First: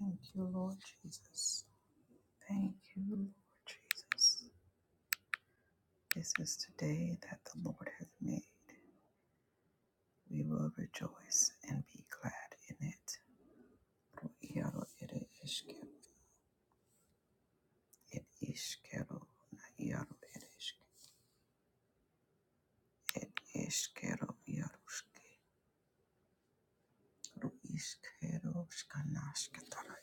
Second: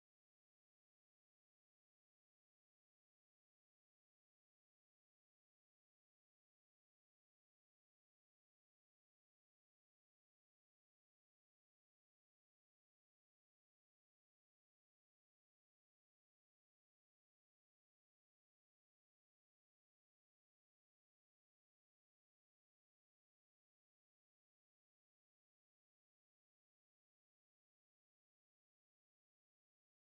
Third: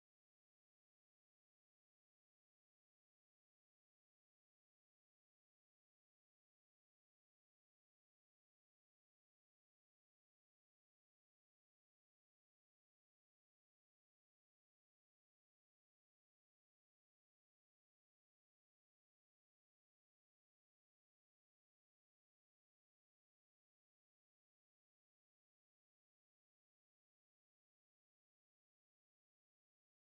Thank you, Lord Jesus. Thank you, Lord Jesus. This is the day that the Lord has made. We will rejoice and be glad in it. Ro Iaro ere eskero, et iskero, na iaro ere esk, et eskero iaruske, ru iskero skanasketara,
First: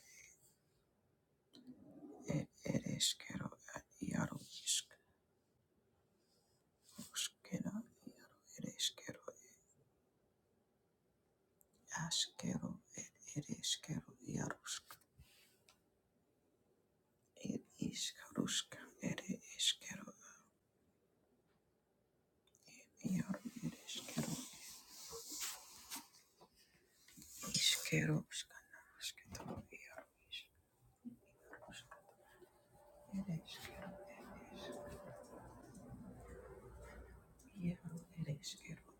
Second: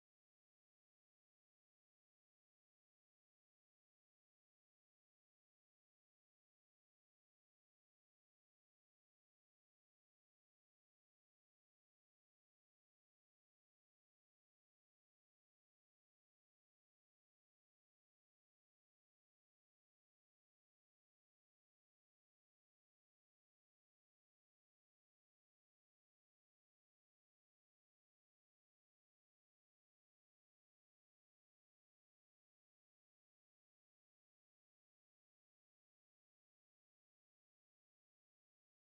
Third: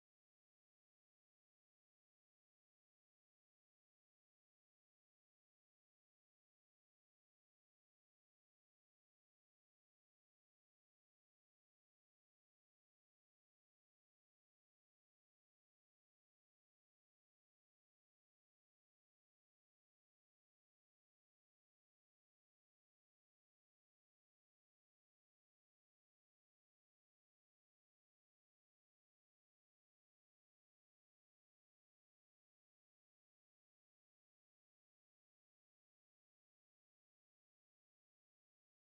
et ere eskero, et iaro isk, ruskera iaro ere eskero, askero, et ere eskero iarusk. ir iškaruška ir iškeru ir ir iškeru iškeruška naškito ir iškaruška ir iškeru ir ir iškeru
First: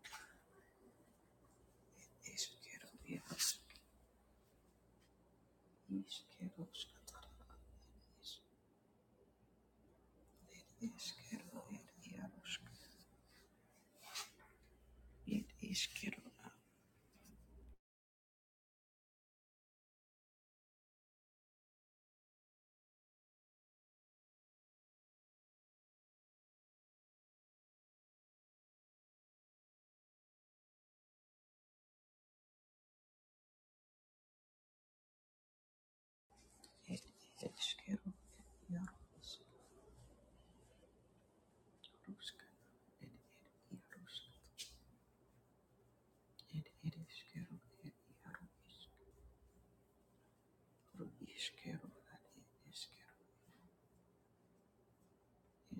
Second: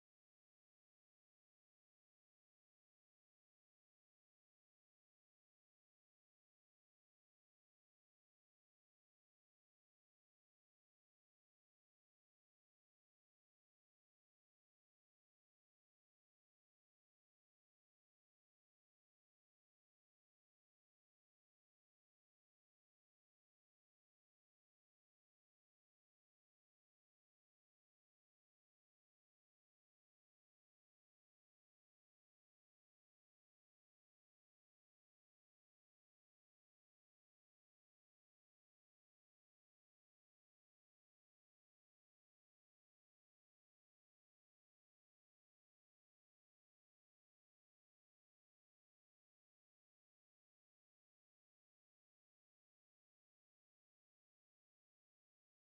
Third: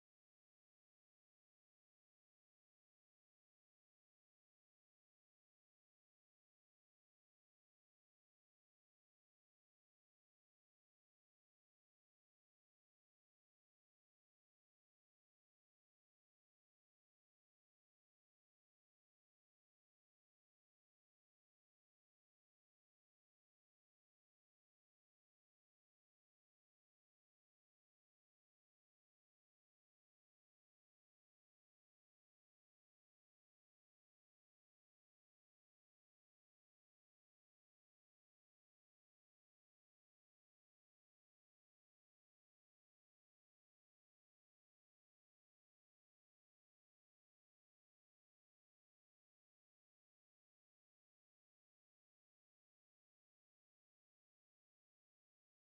iškeru ir iškeruška tara ir iškeru ir jaruška ir iškeru ir iškeru ir jaruška ir ir jaruška ir ir iškeru ir jaruška Ru iskero ad ed eskero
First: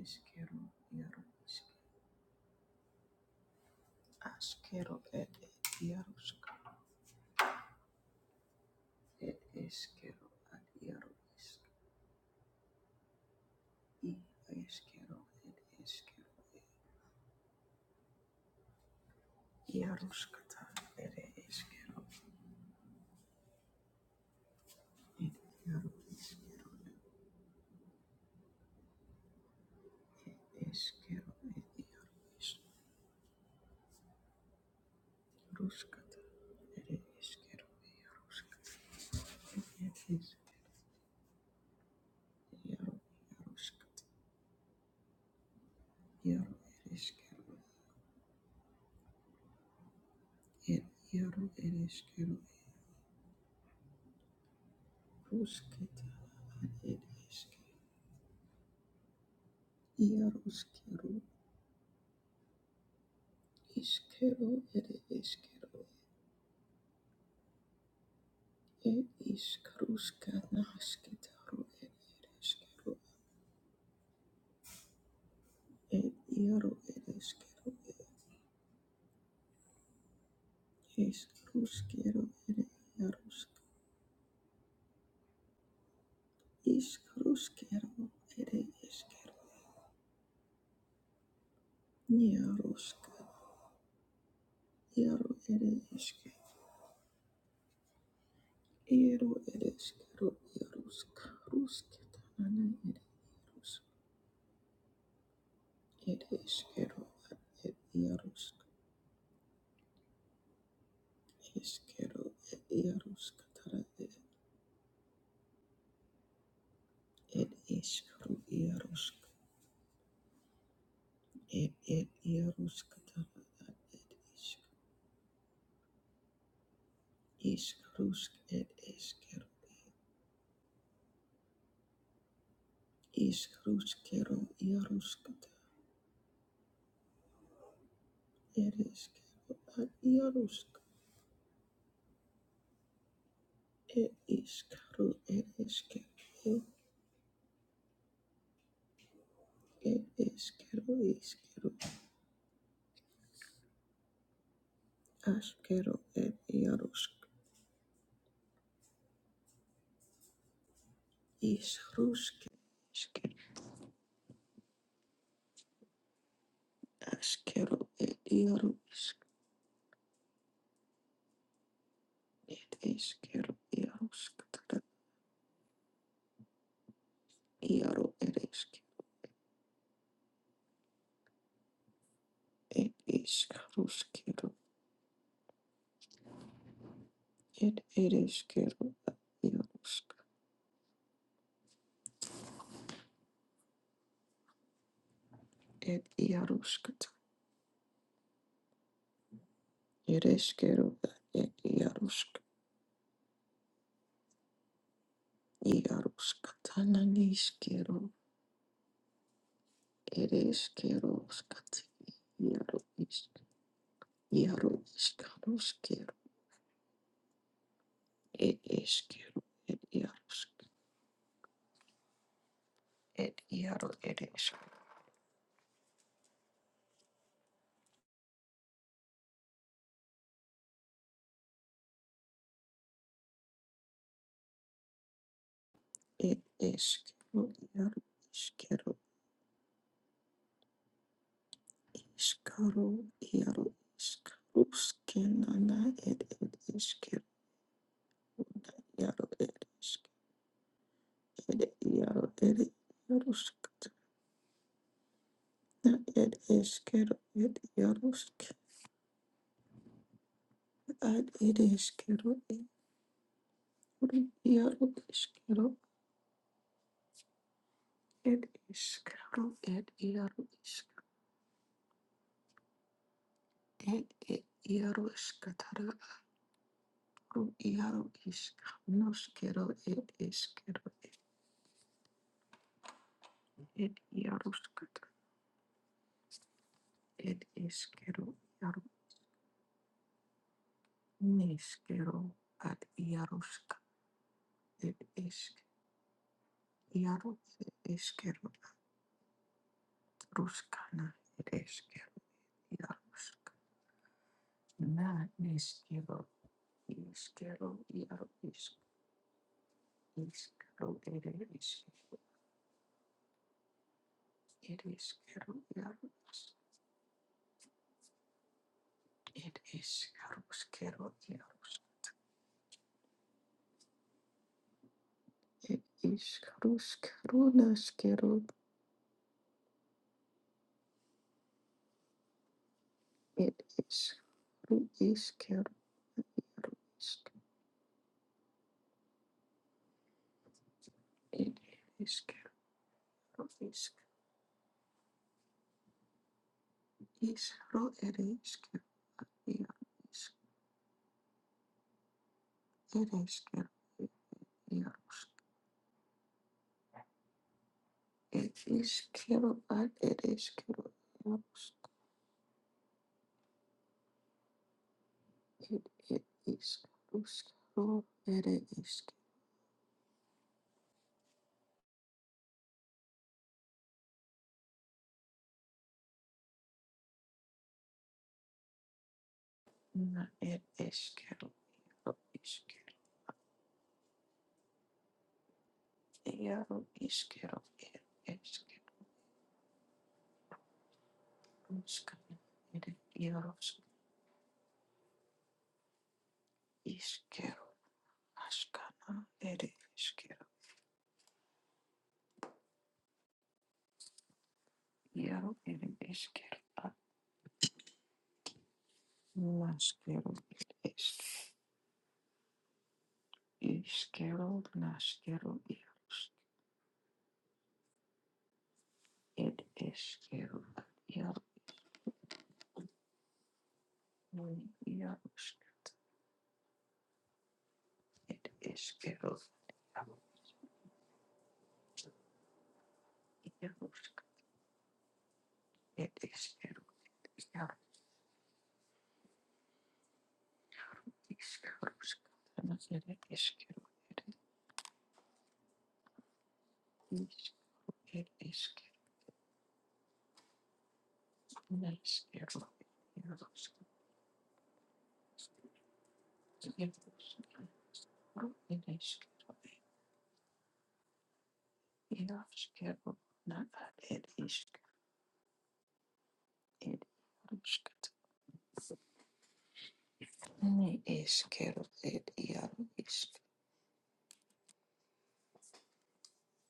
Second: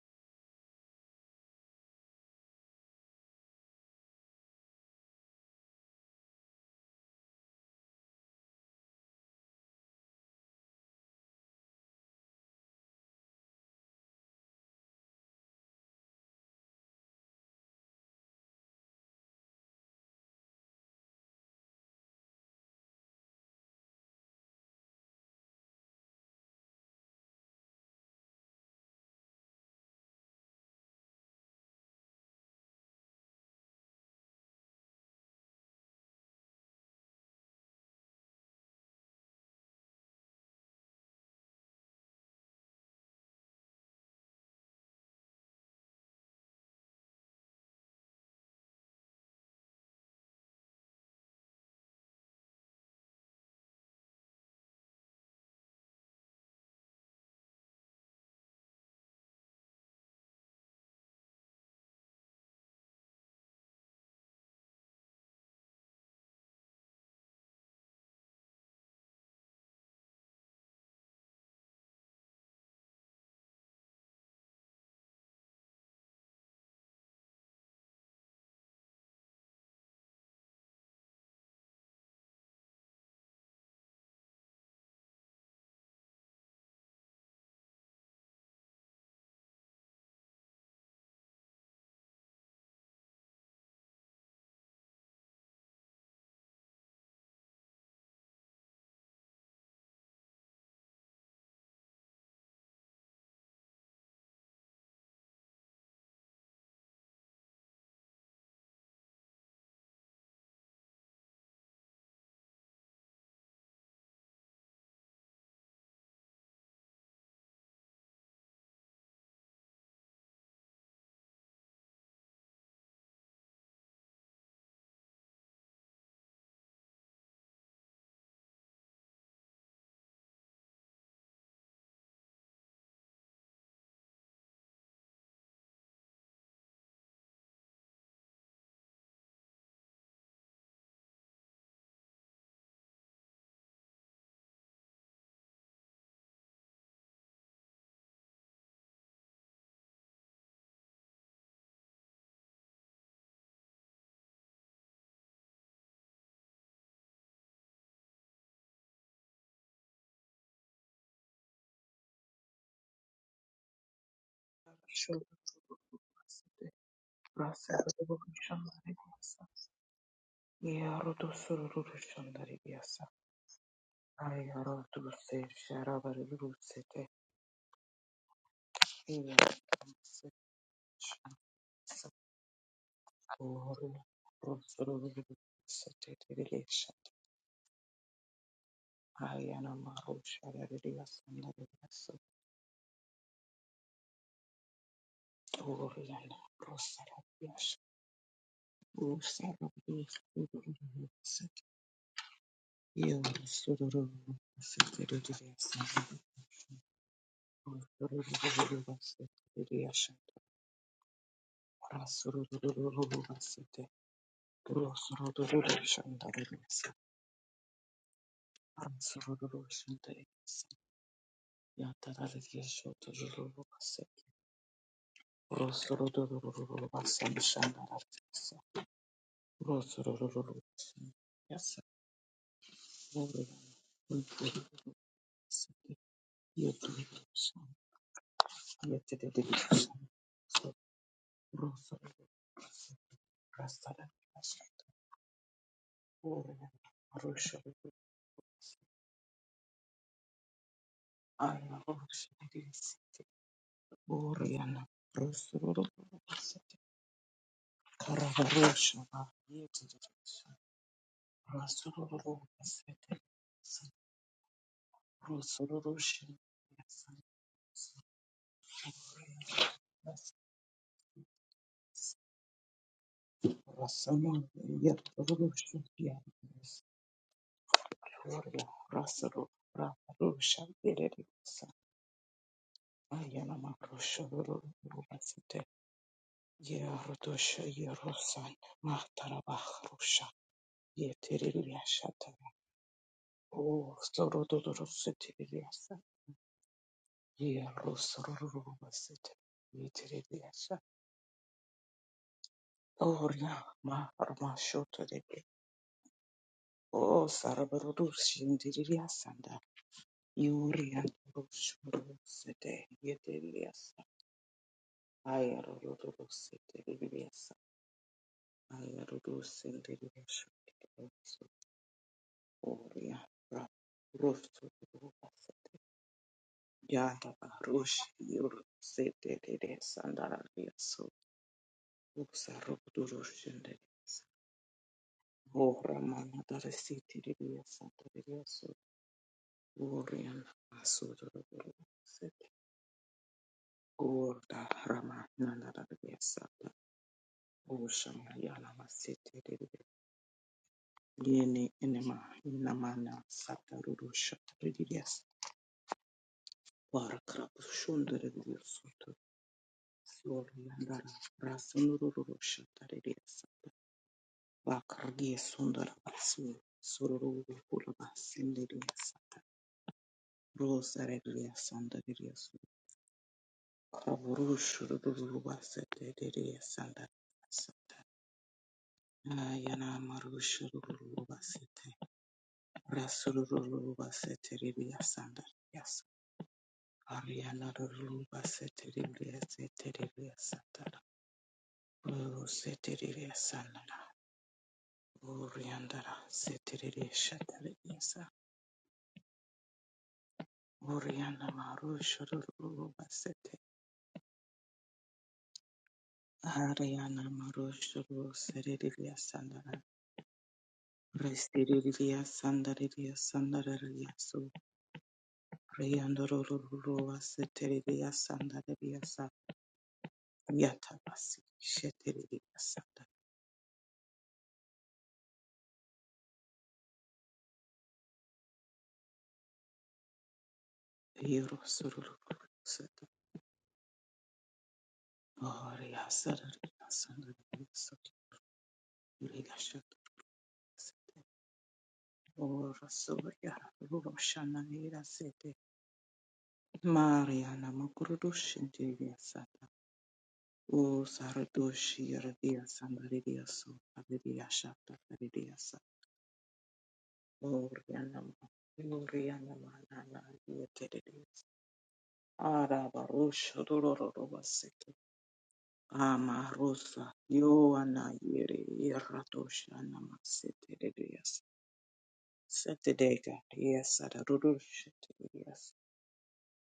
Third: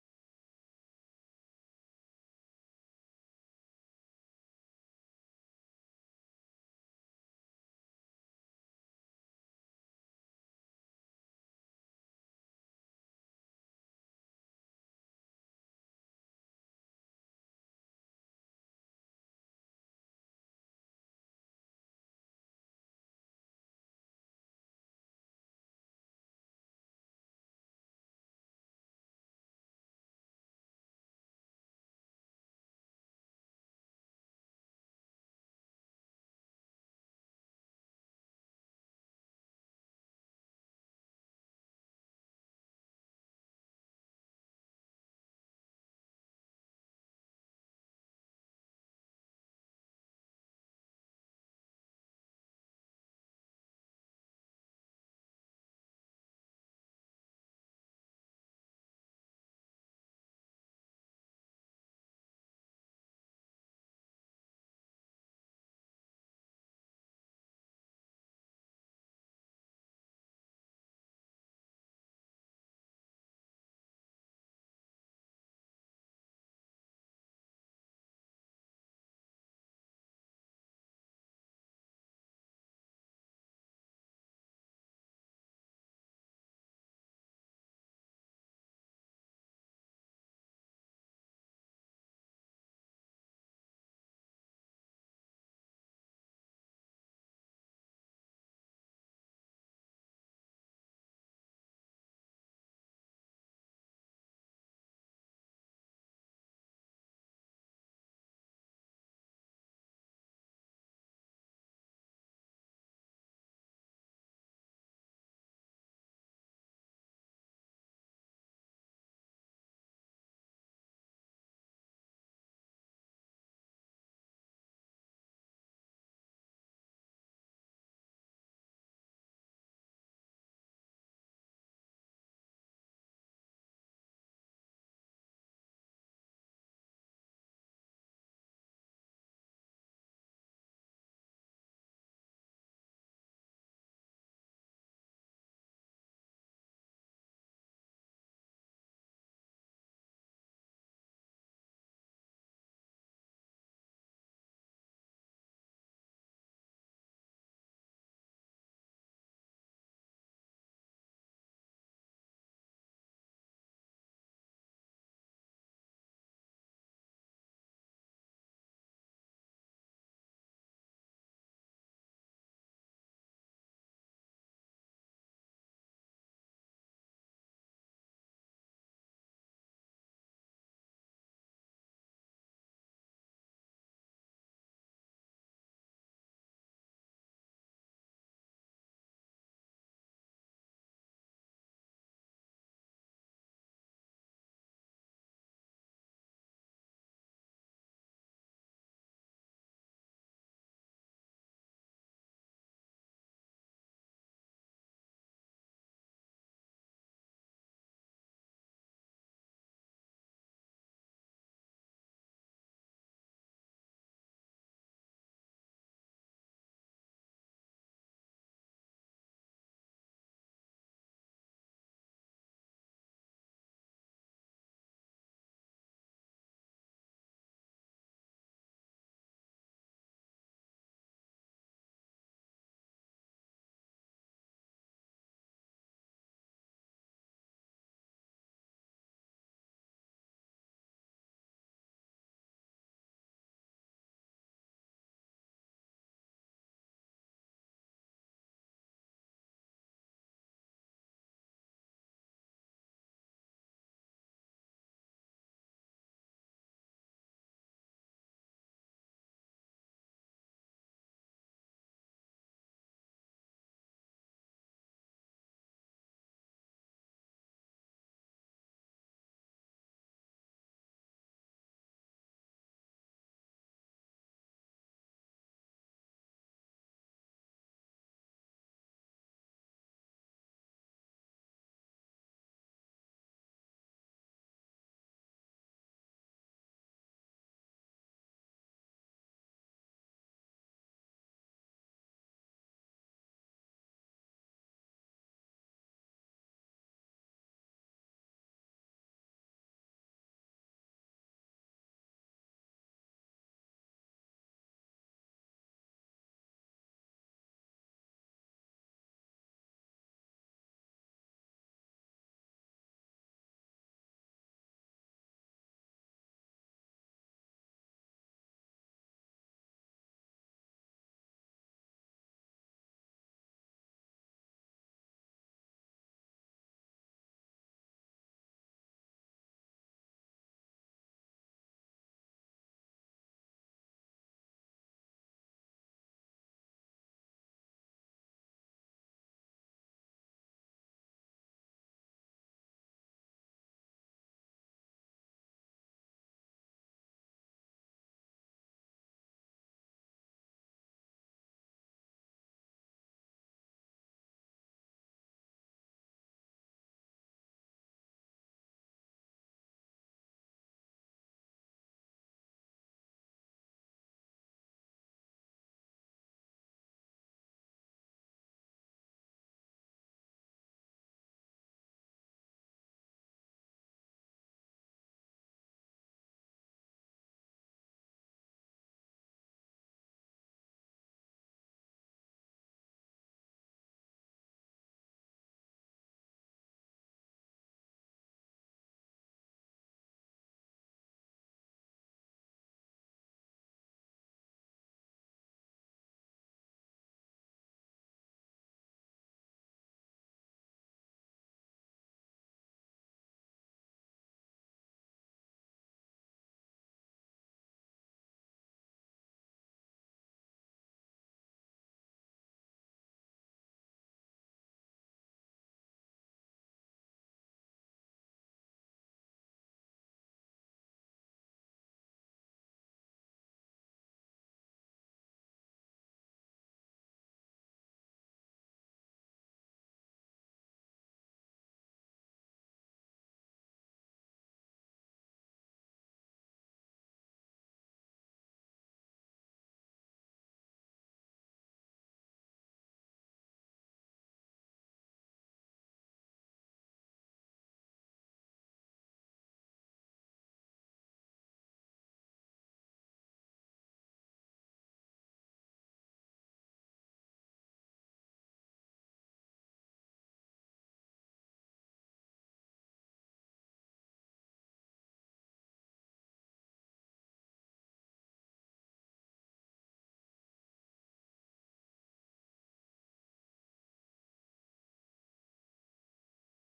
eskero iaru iske askero ed ed iaruska ed eskero ad iaru isk i eskero ed eskero ed iaruskata ed eskero ed iaru iskero eskero ed iaru isk ruskata ed eskero iaruska ed is iaru iaruskata iaru ed eskero ed iaru ed eskero Rusketa ed iske iaruskero iskero ed iskero ed iskruska nasketaro ed iskero ed iaro ed iskero ed iskruskero ed iarusk iskruskero ed iskero niaruska iaro ed iske iaro ed iskero iarusk rusketana ed iarus It is Kero at Yarusk, is Kero at Yarusk, Tara it is Kru Yarusk, it at Yarusk, Tara it is is Krusk, it is Kero, is Krusk, Kero Yarusk, it is Kero at Yarusk, it is Kru, it is Kero, it is Kero, is Kero, Ash Kero at Yarusk, is Krusk. Thank you. Ashkero ed iaro isk ed eskero iaroskatara iaro ed esk ed iskaruskero ed ed eskero iarosk ed iaroskata ed eskero ed iarosk iaroskatana Yes, niskero ed eskero skati iaro isk iaro iskaruskero ed eskero ed iarosk ed iaro eresk ir išskyrų ir išskyrų išskyrų ir išskyrų skinana ir ir išskyrų ir ir išskyrų ir ir Araboshiris, išskyrų skana Boriana, Rosuru, ir išskyrų ir jaruskana, Karabarosha, Yetis, ir skana ir išskyrų Rosuru, Sete, ir ir išskyrų Rosurushi, ir išskyrų ir ir išskyrų ir jaru iškanuskero, ir Rasamu, Iaro Yeturushi, skatara, Yanis, iaro isk, Gloria, Rasuru, noskero, ed Rabarosha, eskero, Yetis, Ayana Ed Makrosuru, Yaroshkat, Sete, Ed Yerudosha, Eskero, Yerusan, Yaro, Matarabah, Ye Yeteriyashata. Neskero, Ad Yaroshka, Oh, soro dororo Ed Esk, seteriya sa. Yaro, Ye Eskero, Yerosorororobasete. Yeteriyasha. Ruskana, Ed Eskero, Oh, Yaroshka, ya ma arma shoto Na, ramashotorebe. Neskero, Oh, Eskero, Yaro, Esk, sarabaroroshindiriyasanda. Eskero, Ed Eskero, Yuriyanoroshorosete. Yeteriyasa. Ed Eskero, Yaro, Ayarororositeriyasa. Ed Eskero, Skero, Ayarodosindiriyashotorose. Yarosk, Oh, ya ra- rosororobasete. Ed Eskero, Skero, Yadabarush Naskero, Yurusidede Sandaria so Ed Uxarudurushindes Eskero, O Ramana Roisk, Darisitidia Sandaria so Urian Asuduru erisk, Sit roisk, Gorda Ramana Daria Sata is ro Usham erisk, Yalama Sete de. erisk, Yeni Enema erisk, Namana erisk, erisk, Sataruru Shatridias Varakrapushundaridias ad erisk, Soriandara erisk, Rasunuru Shataridias Bakargi Sundara Basu erisk, Sururu rusk, ro Sindhya erisk, Sata Rosaria Sandaria Su, Kavurush Shuru Basete Sandar Sata Ayana na marush erisk, Shuru Basete roisk, Rasuru Basete Ria Sandar Yes ero isk, ro Ariana Ruru erisk, Basete Ria Sete Ria Sata ruskana, Rosete Ria erisk, Sandara Oriandara Sete Ria Iskero, askana, ere, iskero. Oriana Marushuru Basete Iaro ir iškėro, Ariana Marushuru Seridia Sandara atnaškėro ir Restiria Sandaria Sandaria Su iškėro, naškėro ir Riandoro Seteria Sandaria Sa ir iškėro, iaro, Yatabasi Sheteria Sanda iaruškėro, ir iškėro, iaruškėro, Eurosuru Seta Oria ir Sadaria iškėro, iaro, iškėruškėro, ir iškėro, ir Sandaria Su Rigashat Sete iškėro, ir iškėro, Ora naškėro, Suria iaruškėro, Roshana Sete Mariana iaruškėro, ir Makurudushin iškėro, Divya Sata O Saradushi Radia Samaridia So Haridia Shata Haridia sata. O Rianama Yurianama Nana Yatedis Araba Iashkero Rush na ed Rorova ishk Sete Ama ed Rosa yarushkat Yoana Yeri Iratosha Nama ne Setedias ishkero ed yaru ishk Setedega Yes Saradush Yes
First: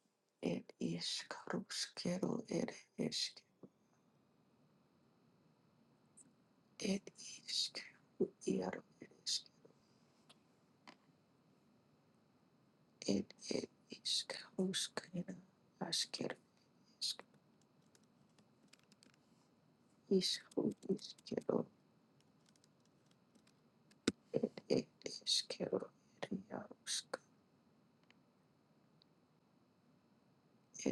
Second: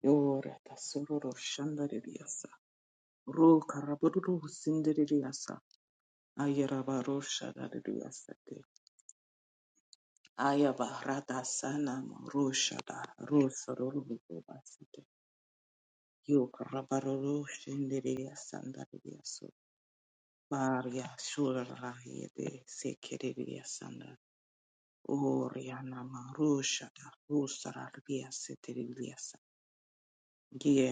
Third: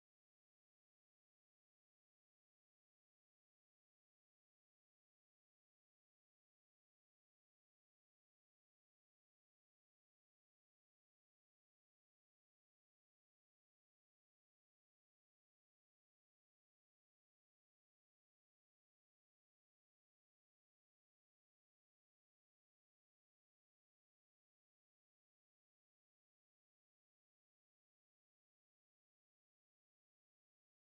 Yora ed ishkarushkero Tasurushandaridiasa ed ishk Ro Karaburus ed Ayarabarosha da de ishkero Diasate. yaru ishk Ayabarata Sanam roshada da ed ed Rosa Rubasate. ishkarushkero ashkero ishk Yukarabaroro Shindiria Sanda Diaso. ishru Baria ishkero Shurahide Sekiria Sanda. ed ed ishkero Oriana ed Marusha da yarushk Rosa Diasate Diasa.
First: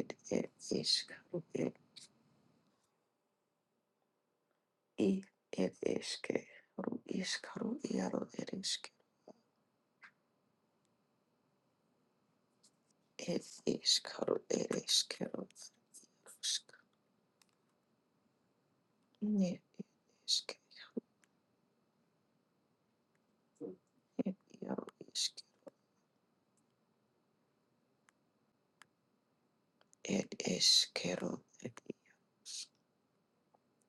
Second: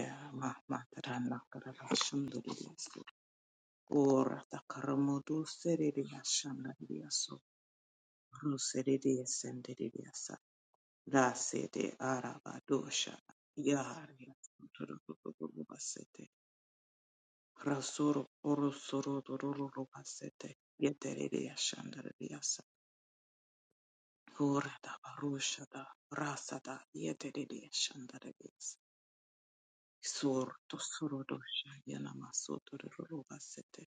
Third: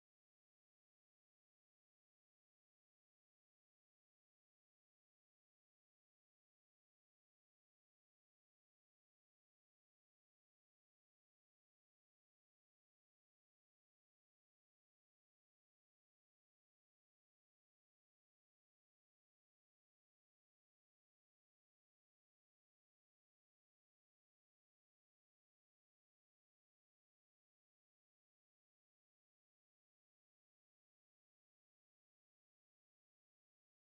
ed ed ishkaru Mahmatrana ed Karashanduriaso. Ora i Takaramudu ed Seridia ishke ru Shandariaso. ishkaru yaru Ruseridia Sendirias. Dasete arabadosha It is yari called it is called it basete is called rasoro orosoro dororo basete yeterere yashandare yasa it is ora called da barusha da rasa da yeterere yashandare yasa it sor to soro dosha yana masoto dororo basete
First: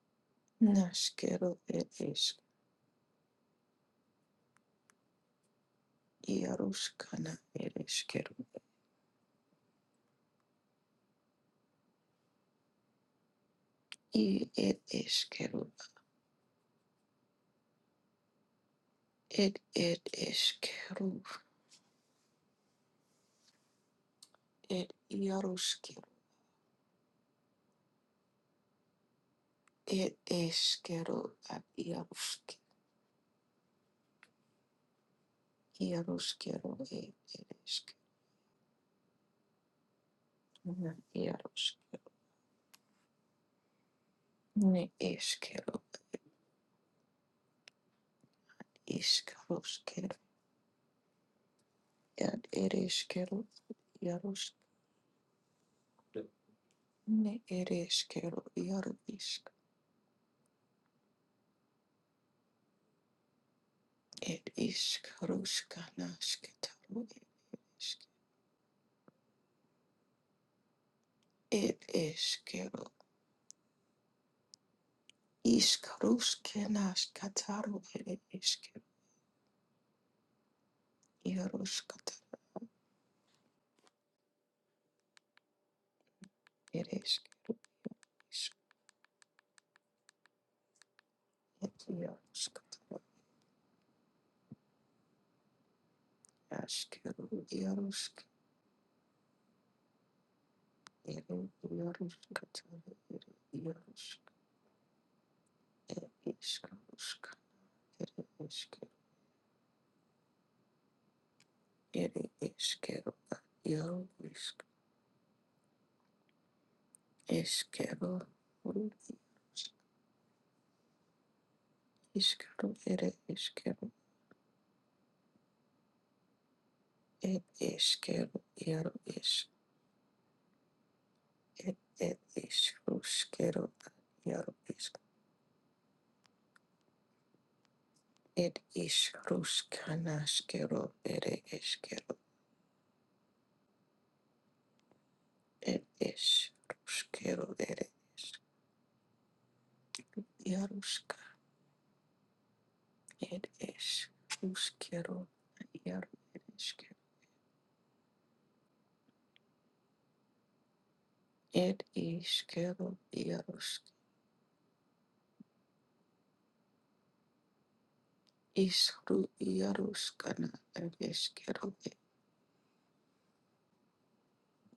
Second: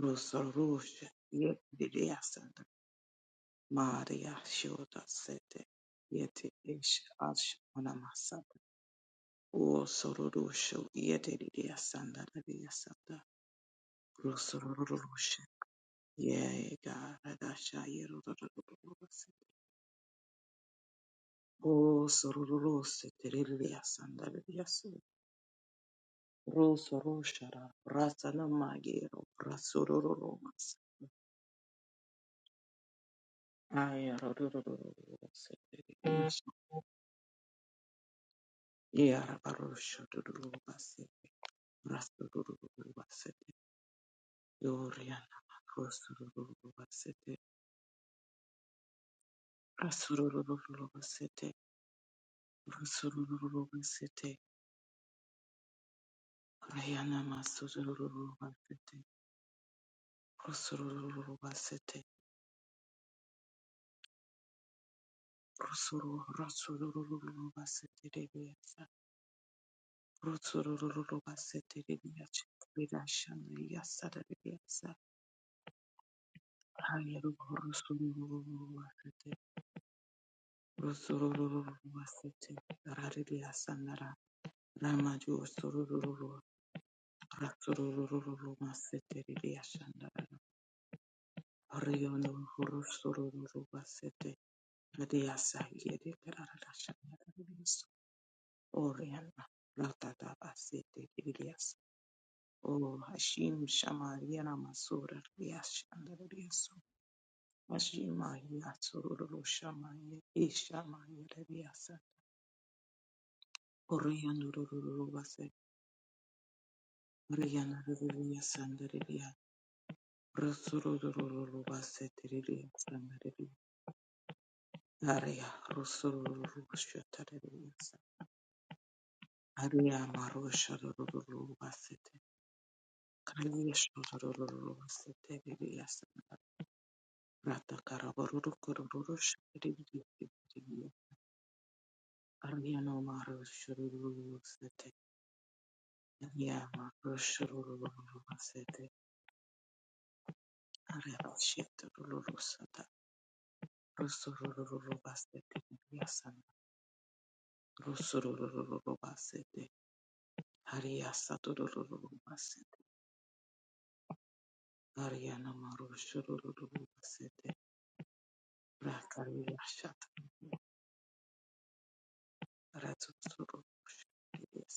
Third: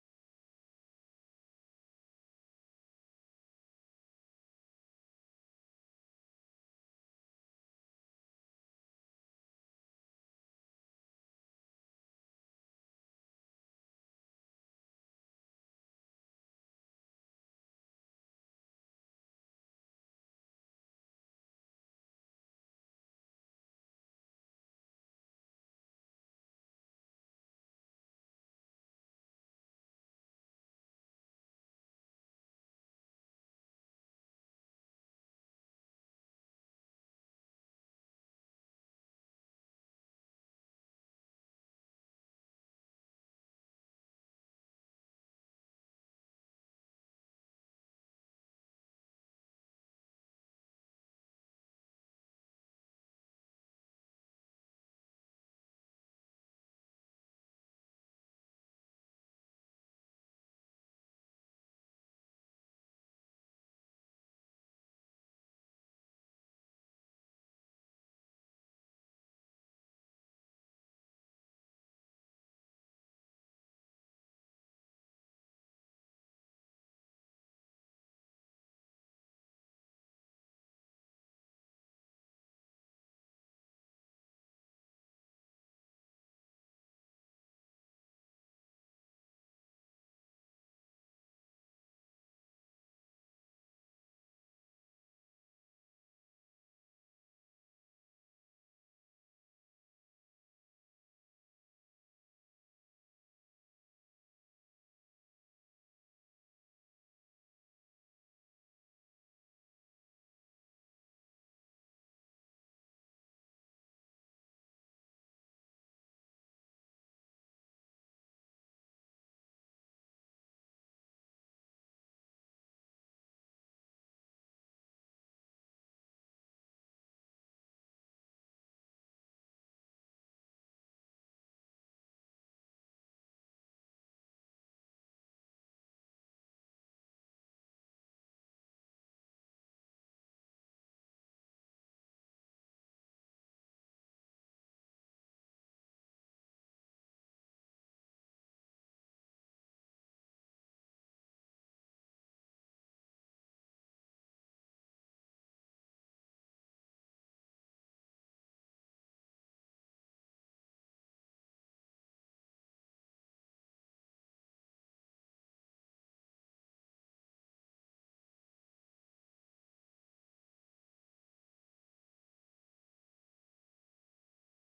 rosoro rosha is called it yeterere is yasandare maria shoda sete yete ish Yaruskana ash it ona is called O sororosho yedidya sanda didya sanda it is rosororosho called yeah God adasha yerororororose it it is called O sororose teridya sanda didya it sanda Yarusk rosorosho magero it rasororomas is called at Yarusk ay rororororose Yaruskero it it is yeah rabarosho called dororobase Yarusk rasorororobase it is yoriana called rosorororobase is called Yad ereshkero, Rusururu basete, yarosh, Rayana ne masururu ereshkero, yaro basete, ishk, Rusururu basete, ed ishk, roshka, Rusuru, nashketaro, Rusururu ereshk, basete rebiasa, Rusururu ed basete rebiasa, eshkero, Rirashana yasara rebiasa, ishk, roshke, Rayaru nashkataro, ed Rusururu eshkero, basete, Rusururu yaroshkataro, basete, Raribiasa nara, Ramaju Sururu, ereshk, ishk, Rasururu basete rebiasa nara, ed Rayono yaroshkataro, Rusururu basete, Adiasa yede kararasha ashkero, yadadis yaroshk, oriana ratata asete ed kirias o yaroshkataro, ed hashim yaroshk, shamariana masura rias ed ishk, andarias roshka, ed mashima yasururu shamaye ishama yadadiasa Ere eskero iaro oriana isk rururu base oriana eskero rururias ru andaria rusururu base iskero tiririas ere andaria eskero aria rusururu et shataririas eskero iaro isk aria marusha rururu et base et iskruskero Hariya iaro isk et iskruskanaskero ere eskero et iskruskero ere isk iaruska et iskruskero iaro ere eskero et iskero iarusk Ishru iaruskana ereshkero e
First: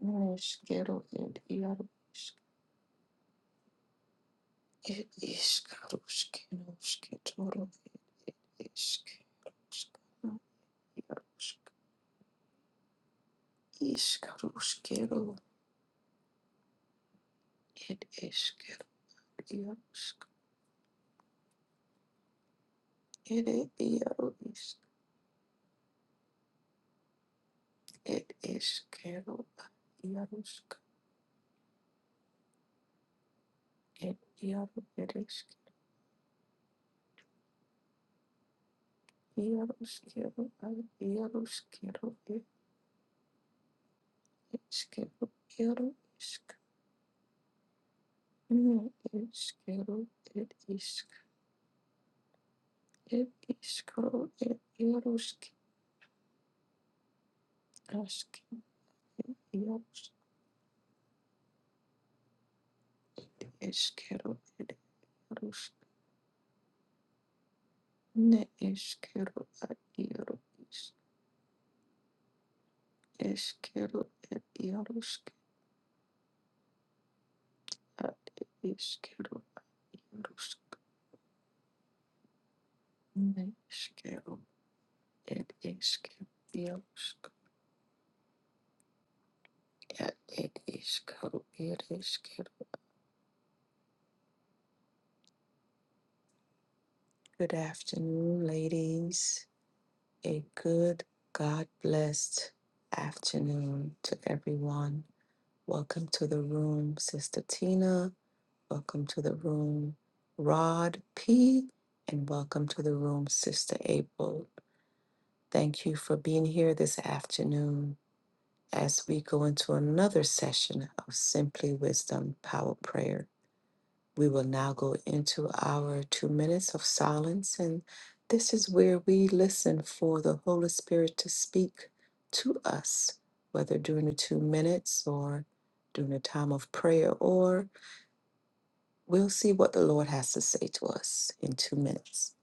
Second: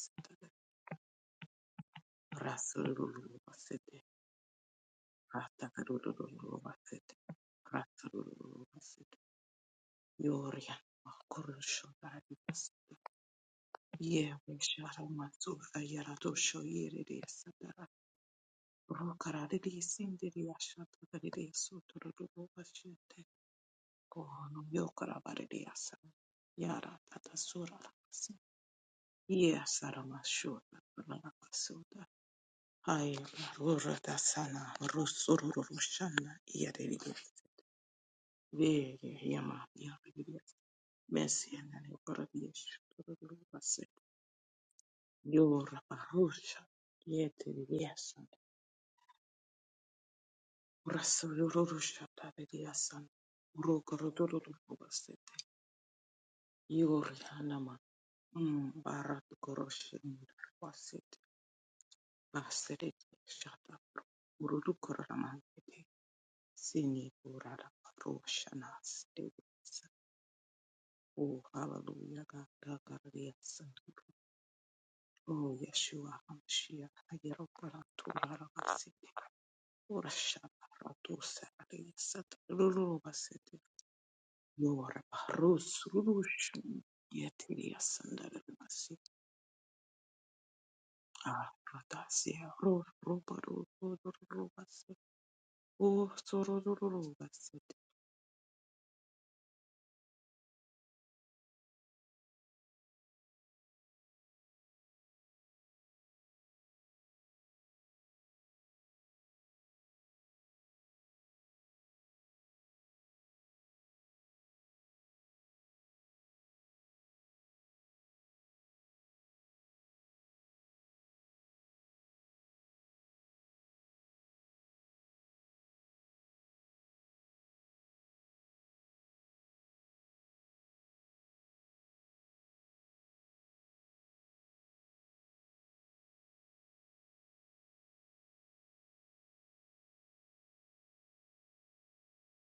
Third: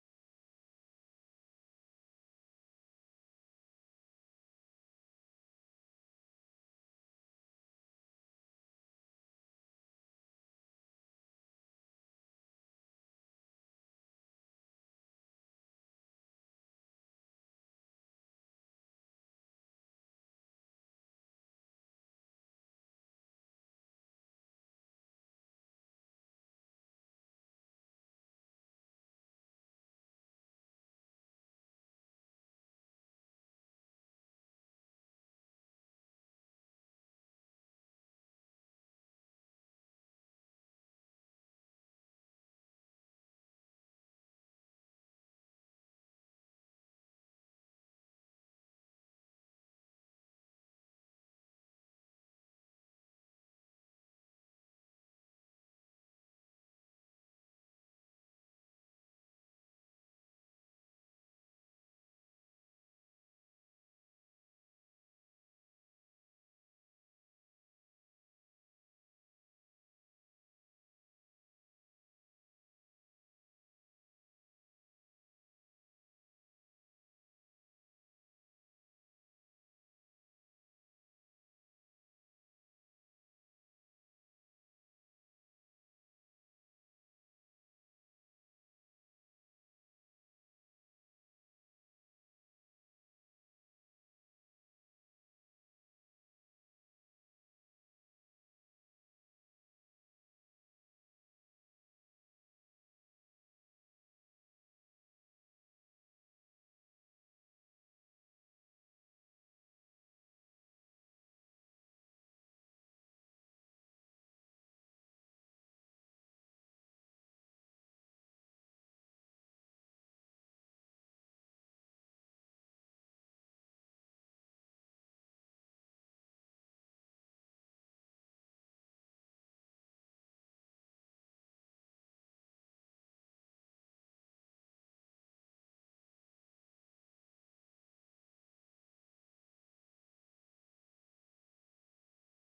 neshkero ed iarusk Rasululubasete, ed Ratakarulubasete, ishkaruskenosketoro ed Rasululubasete, ishkaruskana Yoria, iarusk Kurusho, Daribas, Yewe, ishkaruskero Sharama, Zulfa, Yaradosho, Yeride, Sadara, ed eshkero Rokaradi, iarusk Sindiri, Ashatakari, Soturubasete, ed iaru Kono, isk Yokarabari, Asa, Yara, Tatasura, ed eshkero Yasarama, iarusk Shura, Rasuda, Ay, Rura, ed sana iaru ereshk Rusurushan, Yeride, Vele yama yabilia iaruskero ad Messi anale iaruskero ed korabiesh korabase eshkero yora iarusk barusha yete liasa Ne iskero, et isk, raso yorusha tabiliasa et uro iskro, korodoro et basete iarusk, yori hanama ask, mm barat et koroshe iarusk, basete basere et shata eskero, et ururu iarusk, koramante sini urara ne barusha nas eskero, at iaru o hallelujah god god eskero, yes et iarusk, O Yeshua HaMashiach, at Hayarabaraturabasete, iskero, at iarusk, Urashabaratusaradiyasata, ne Lulubasete, iskero, et Yorabarus, iskero, Rulushin, iarusk, Yetiriyasandaramasete, at et iskero, et Aradasya, iskero. Ro- Robaru- Rorobasete, O Good Sorororobasete. afternoon, ladies. A good, God blessed afternoon to everyone. Welcome to the room, Sister Tina. Welcome to the room, Rod P. And welcome to the room, Sister April. Thank you for being here this afternoon as we go into another session of Simply Wisdom Power Prayer. We will now go into our two minutes of silence, and this is where we listen for the Holy Spirit to speak to us, whether during the two minutes or during a time of prayer, or we'll see what the Lord has to say to us in two minutes.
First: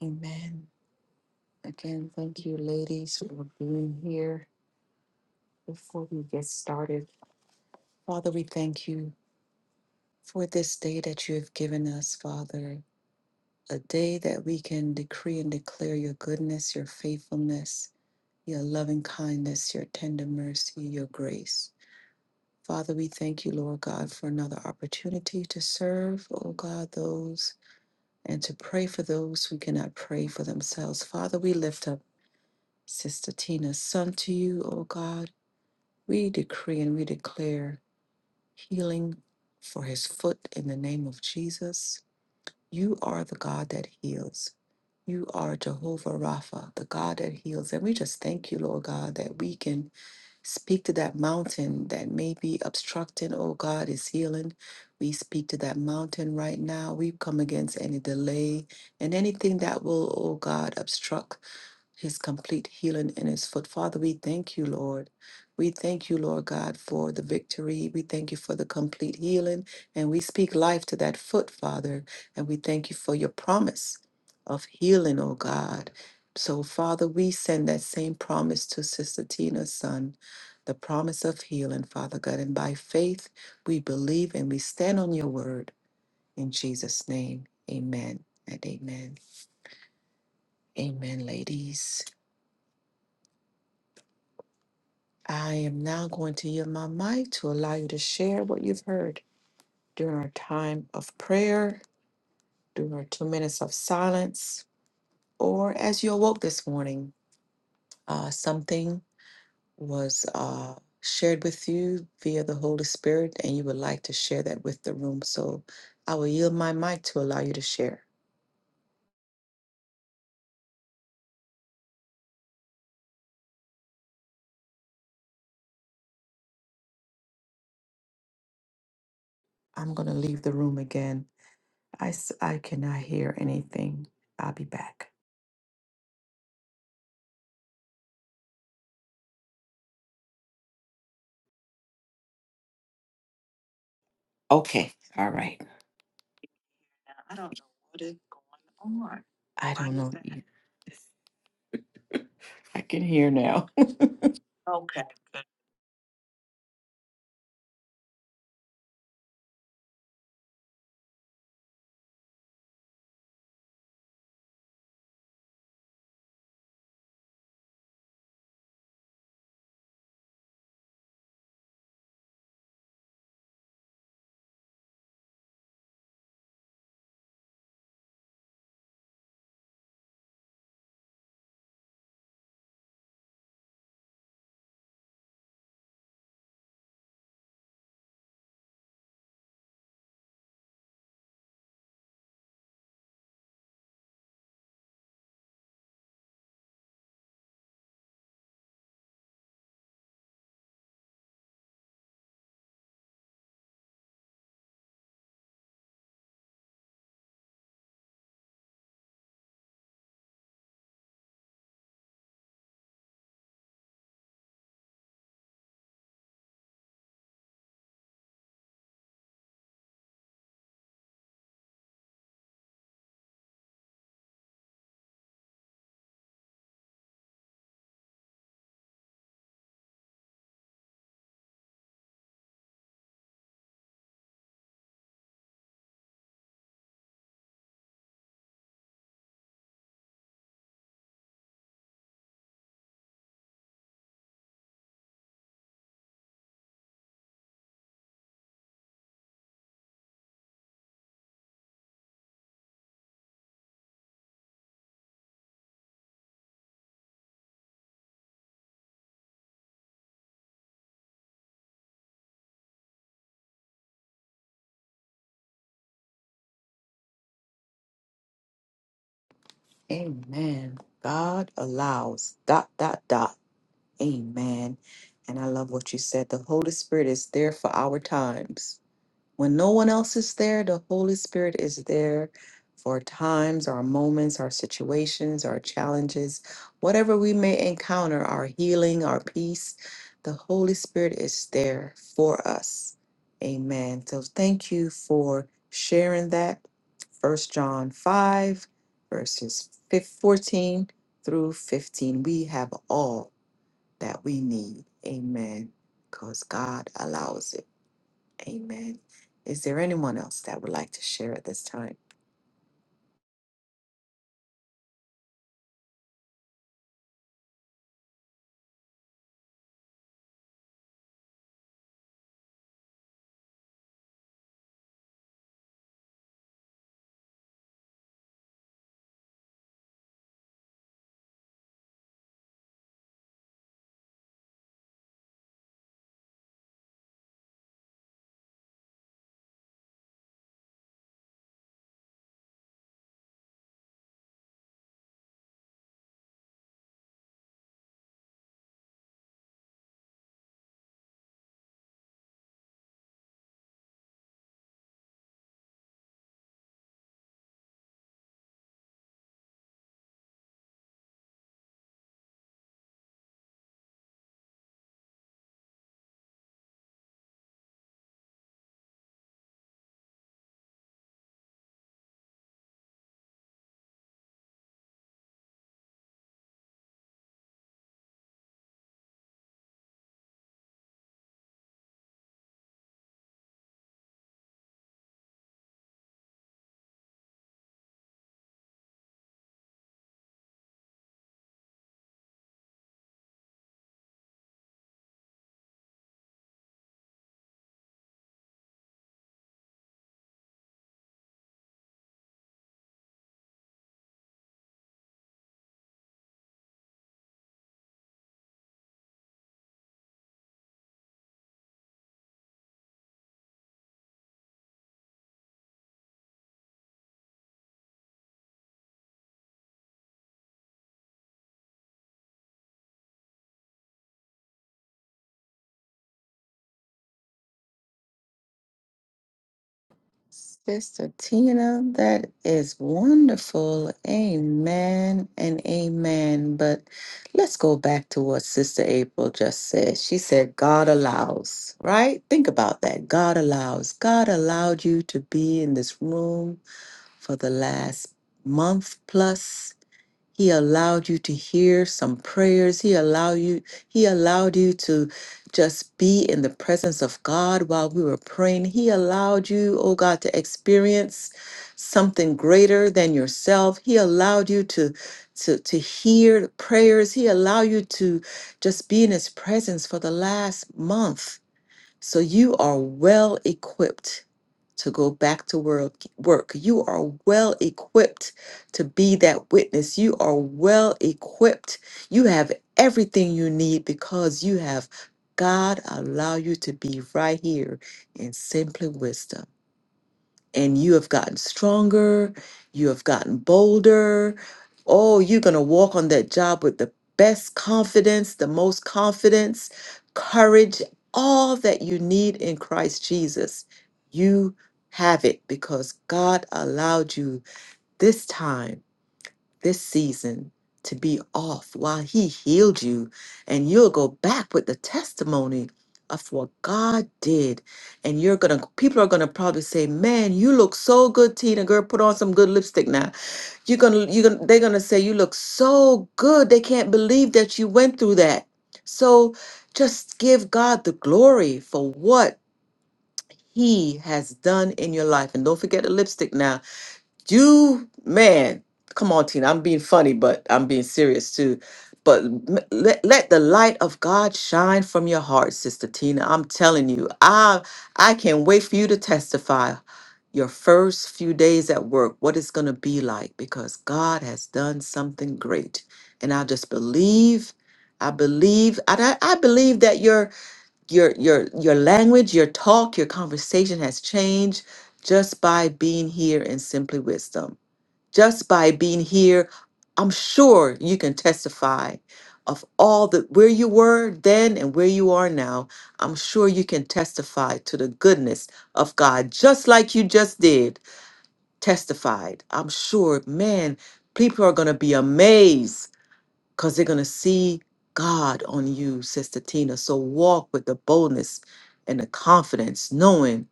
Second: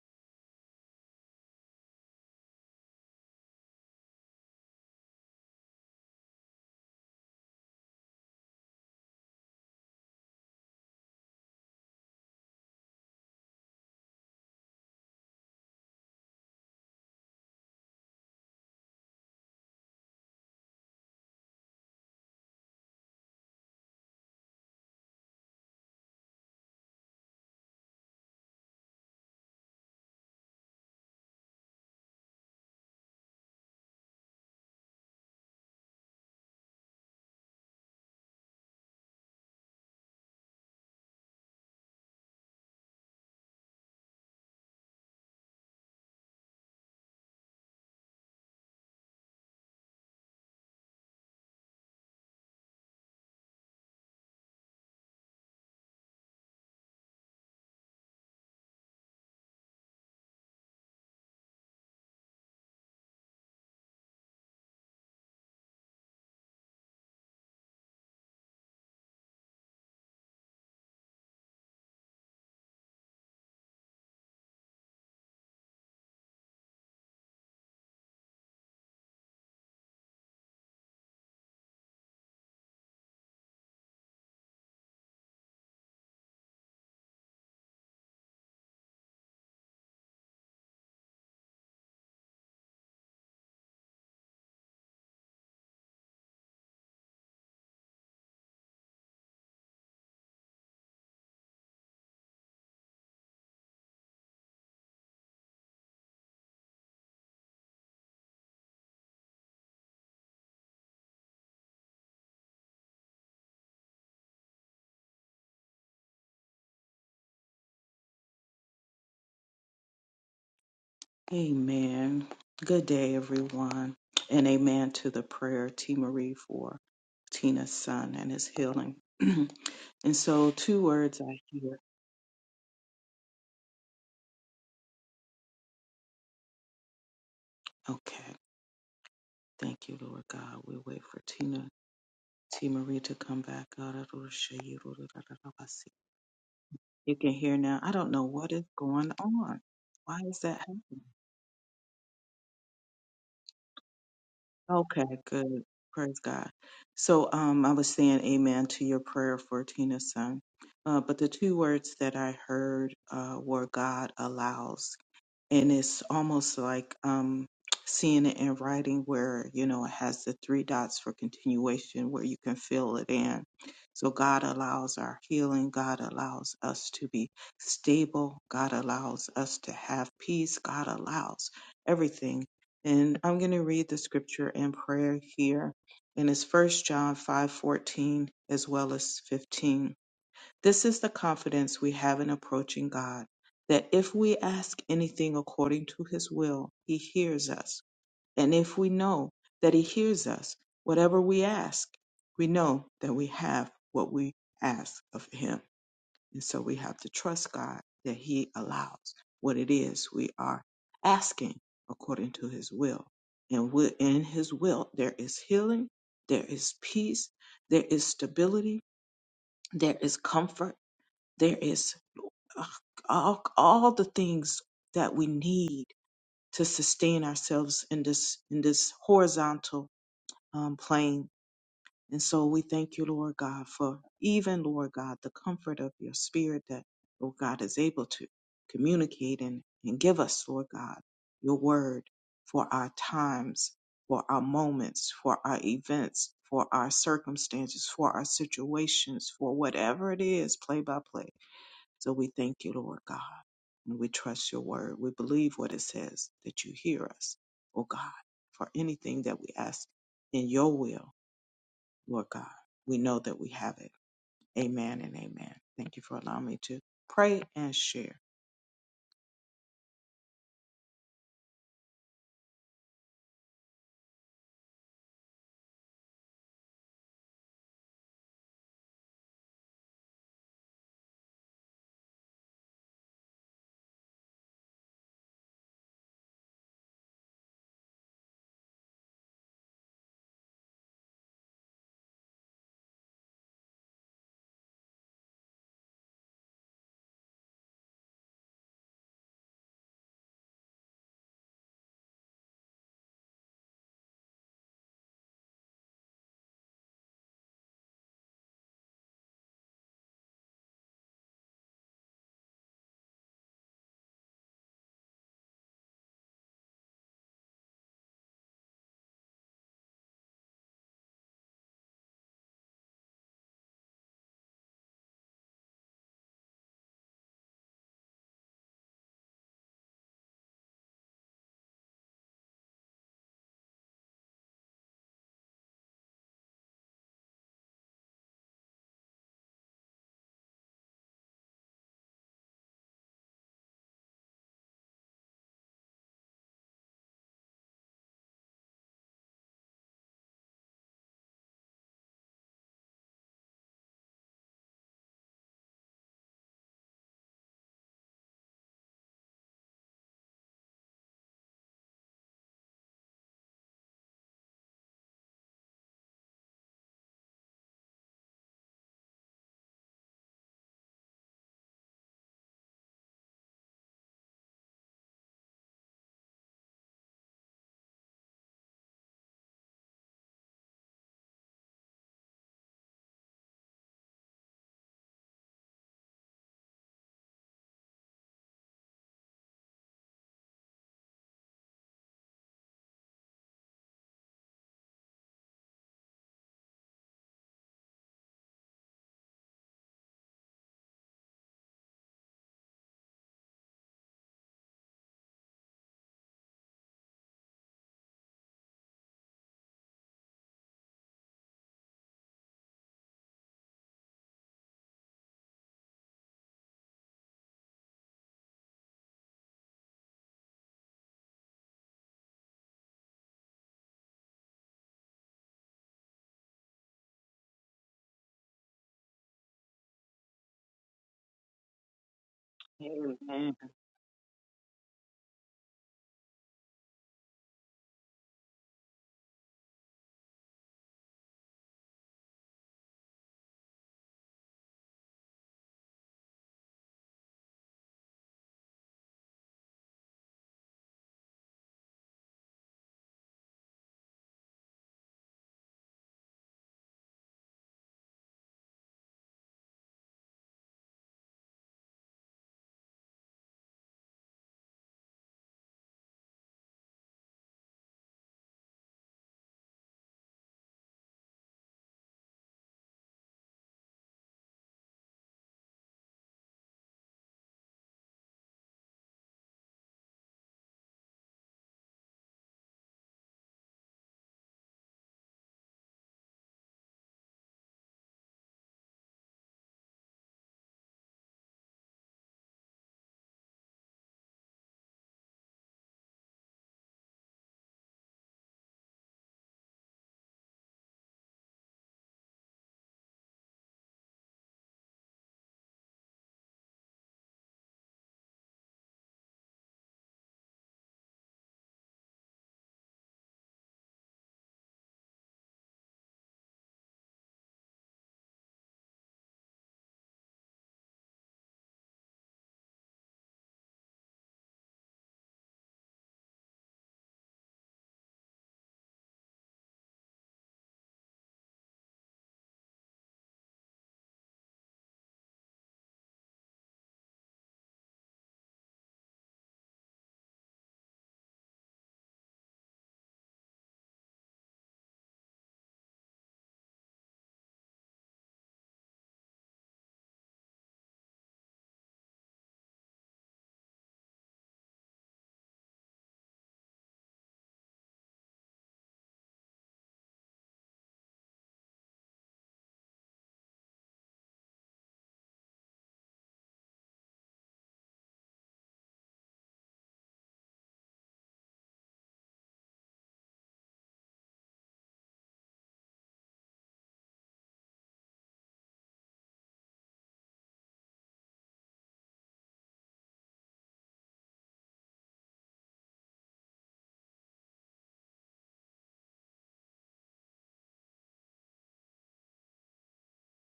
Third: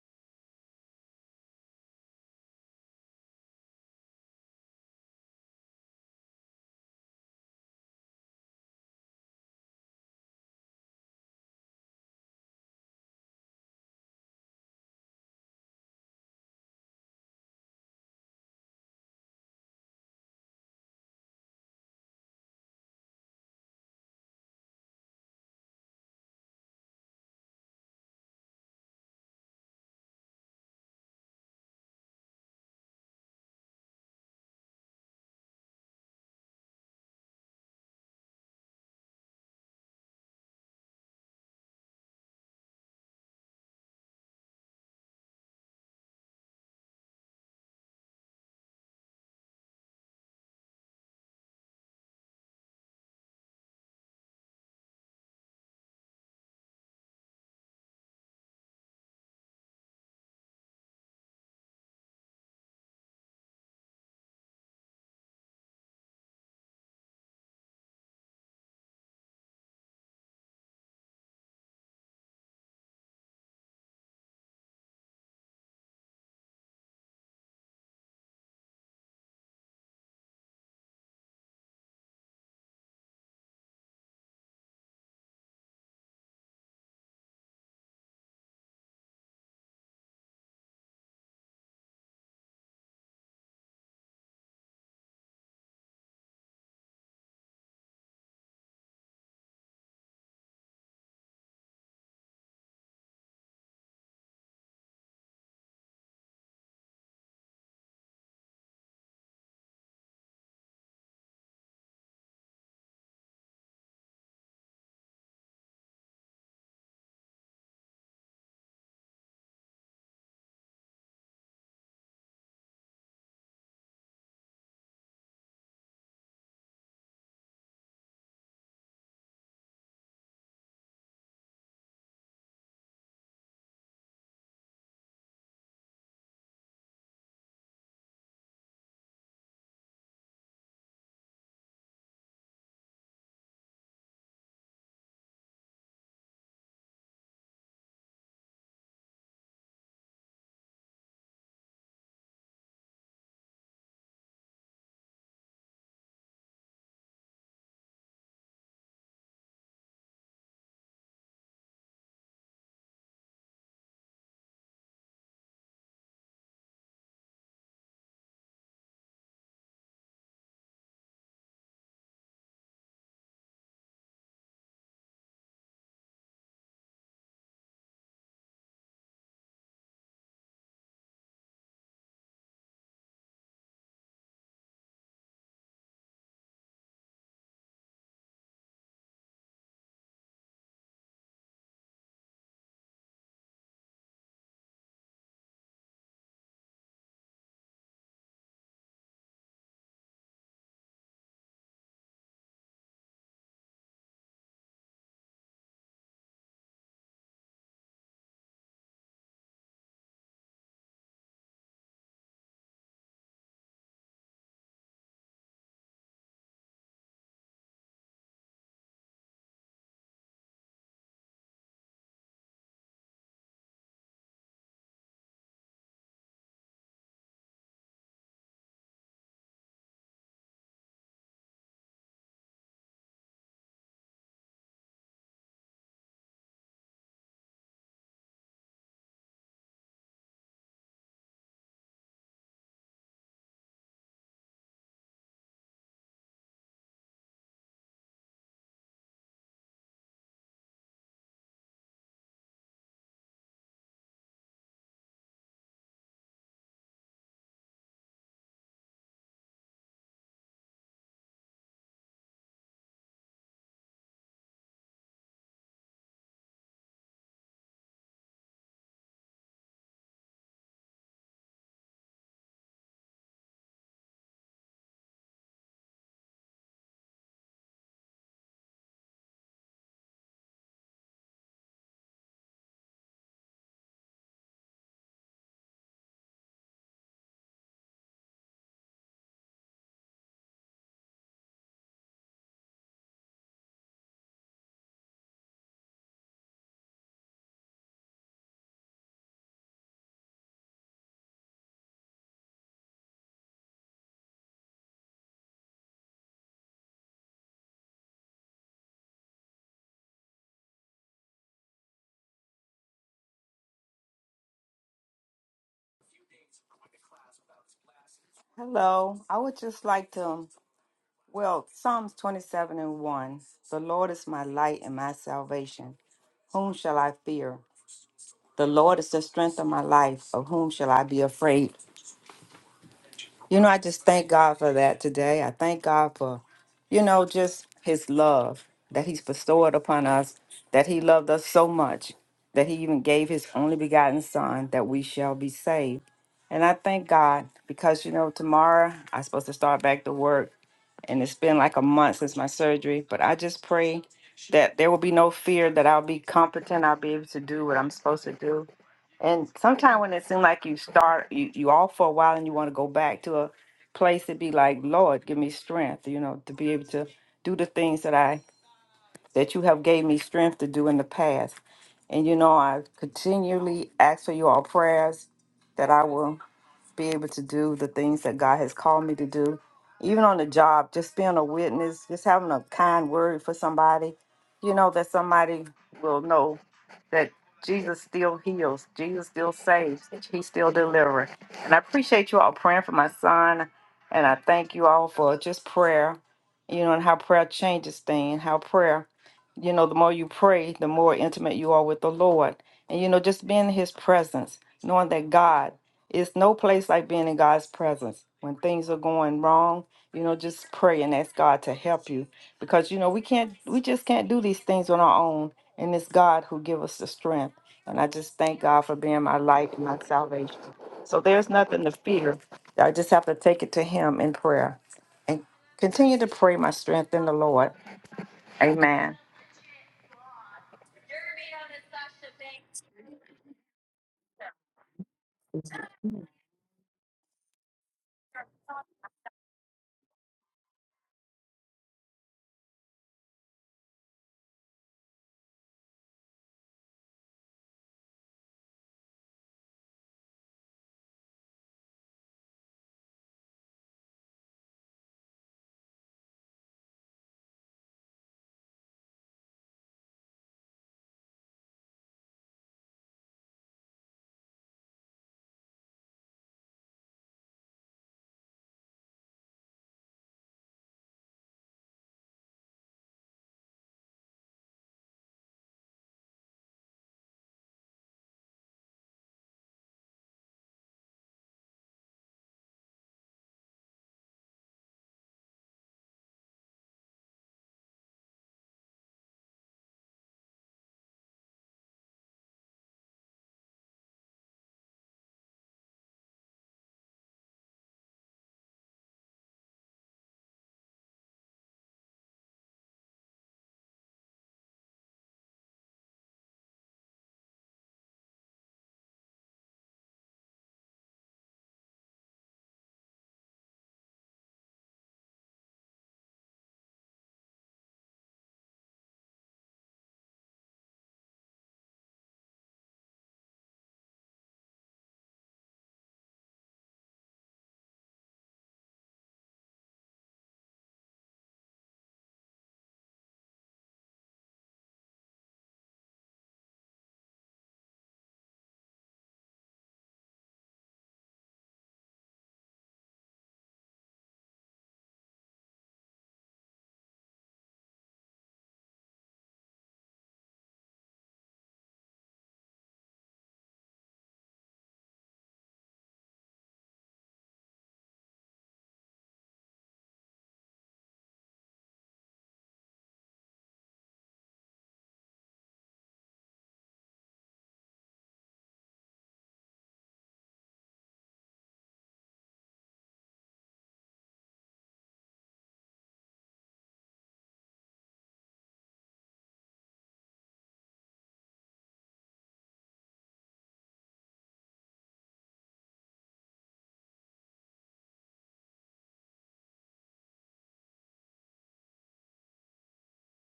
Amen. Again, thank you, ladies, for being here. Before we get started, Father, we thank you for this day that you have given us, Father. a day that we can decree and declare your goodness, your faithfulness, your loving kindness, your tender mercy, your grace. Father, we thank you, Lord God, for another opportunity to serve, oh God, those and to pray for those who cannot pray for themselves. Father, we lift up Sister Tina's son to you, oh God. We decree and we declare healing for his foot in the name of Jesus You are the God that heals. You are Jehovah Rapha, the God that heals. And we just thank you, Lord God, that we can speak to that mountain that may be obstructing, oh God, is healing. We speak to that mountain right now. We come against any delay and anything that will, oh God, obstruct his complete healing in his foot. Father, we thank you, Lord. We thank you, Lord God, for the victory. We thank you for the complete healing. And we speak life to that foot, Father. And we thank you for your promise of healing, oh God. So, Father, we send that same promise to Sister Tina's son, the promise of healing, Father God. And by faith, we believe and we stand on your word. In Jesus' name, amen and amen. Amen, ladies. I am now going to yield my mic to allow you to share what you've heard during our time of prayer, during our two minutes of silence, or as you awoke this morning. Uh, something was uh, shared with you via the Holy Spirit, and you would like to share that with the room. So I will yield my mic to allow you to share. Amen. Good day, everyone, and amen to the prayer, T. Marie, for Tina's son and his healing. I'm going to And leave the so, room two words again. I hear. I, s- I cannot hear anything. I'll be back. Okay. Thank you, Lord God. We wait for Tina, T. Marie to come back. Okay. All right. You can I don't hear know now. I what don't is know what is going going on. on. I don't know. Why that? is either. that happening? I can hear now. Okay. Okay, good. good. Praise God. So um, I was saying amen to your prayer for Tina's son. Uh, but the two words that I heard uh, were God allows and it's almost like um, seeing it in writing where you know it has the three dots for continuation where you can fill it in so god allows our healing god allows us to be stable god allows us to have peace god allows everything and i'm going to read the scripture in prayer here and it's first john 5:14 as well as 15 this is the confidence we have in approaching God, that if we ask anything according to his will, he hears us. And if we know that he hears us, whatever we ask, we know that we have what we ask of him. And so we have to trust God that he allows what it is we are asking according to his will. And wi- in his will, there is healing, there is peace, there is stability, there is comfort, there is all, all the things that we need to sustain ourselves in this in this horizontal um, plane. And so we thank you, Lord God, for even Lord God, the comfort of your spirit that Lord God is able to communicate and, and give us, Lord God, your word for our times, for our moments, for our events, for our circumstances, for our situations, for whatever it is, play by play so we thank you, Lord God. And we trust your word. We believe what it says that you hear us, oh God, for anything that we ask in your will, Lord God. We know that we have it. Amen and amen. Thank you for allowing me to pray and share. Amen. God allows. Dot, dot, dot. Amen. And I love what you said. The Holy Spirit is there for our times. When no one else is there, the Holy Spirit is there for times, our moments, our situations, our challenges, whatever we may encounter, our healing, our peace. The Holy Spirit is there for us. Amen. So thank you for sharing that. First John 5, verses fif- 14 through 15. We have all that we need. Amen. Because God allows it. Amen. Is there anyone else that would like to share at this time? Hello. I would just like to, well, Psalms 27 and 1. The Lord is my light and my salvation. Whom shall I fear? The Lord is the strength of my life. Of whom shall I be afraid? You know, I just thank God for that today. I thank God for, you know, just his love that he's bestowed upon us, that he loved us so much that he even gave his only begotten son that we shall be saved. And I thank God because, you know, tomorrow I'm supposed to start back to work and it's been like a month since my surgery. But I just pray that there will be no fear that I'll be competent, I'll be able to do what I'm supposed to do. And sometimes when it seems like you start, you, you off for a while and you want to go back to a place to be like, Lord, give me strength, you know, to be able to do the things that I that you have gave me strength to do in the past. And you know, I continually ask for your prayers that I will be able to do the things that God has called me to do, even on the job, just being a witness, just having a kind word for somebody, you know, that somebody will know that Jesus still heals, Jesus still saves, He still delivers. And I appreciate you all praying for my son, and I thank you all for just prayer, you know, and how prayer changes things, how prayer, you know, the more you pray, the more intimate you are with the Lord. And, you know, just being in His presence, knowing that God, it's no place like being in God's presence. When things are going wrong, you know, just pray and ask God to help you because you know we can't we just can't do these things on our own and it's God who give us the strength. And I just thank God for being my life and my salvation. So there's nothing to fear. I just have to take it to him in prayer and continue to pray my strength in the Lord. Amen. Sister Tina, that is Amen. wonderful. Amen and amen. But let's go back to what Sister April just said. She said, God allows, right? Think about that. God allows. God allowed you to be in this room for the last month plus. He allowed you to hear some prayers. He allowed you, he allowed you to just be in the presence of God while we were praying. He allowed you, oh God, to experience something greater than yourself. He allowed you to to, to hear prayers. He allowed you to just be in his presence for the last month so you are well equipped to go back to work. Work. You are well equipped to be that witness. You are well equipped. You have everything you need because you have God allow you to be right here in simply wisdom and you have gotten stronger, you have gotten bolder. Oh, you're going to walk on that job with the best confidence, the most confidence, courage, all that you need in Christ Jesus. You have it because God allowed you this time this season to be off while He healed you, and you'll go back with the testimony of what God did. And you're gonna, people are gonna probably say, "Man, you look so good, Tina. Girl, put on some good lipstick now." You're gonna, you're gonna, they're gonna say, "You look so good." They can't believe that you went through that. So, just give God the glory for what He has done in your life, and don't forget the lipstick now you man, come on, Tina. I'm being funny, but I'm being serious too. But m- let, let the light of God shine from your heart, Sister Tina. I'm telling you, I I can't wait for you to testify your first few days at work, what it's gonna be like, because God has done something great. And I just believe, I believe, I, I I believe that you're your your your language, your talk, your conversation has changed just by being here in Simply Wisdom. Just by being here, I'm sure you can testify of all the where you were then and where you are now. I'm sure you can testify to the goodness of God, just like you just did. Testified. I'm sure, man, people are gonna be amazed because they're going to see God on you, Sister Tina. So walk with the boldness and the confidence, knowing,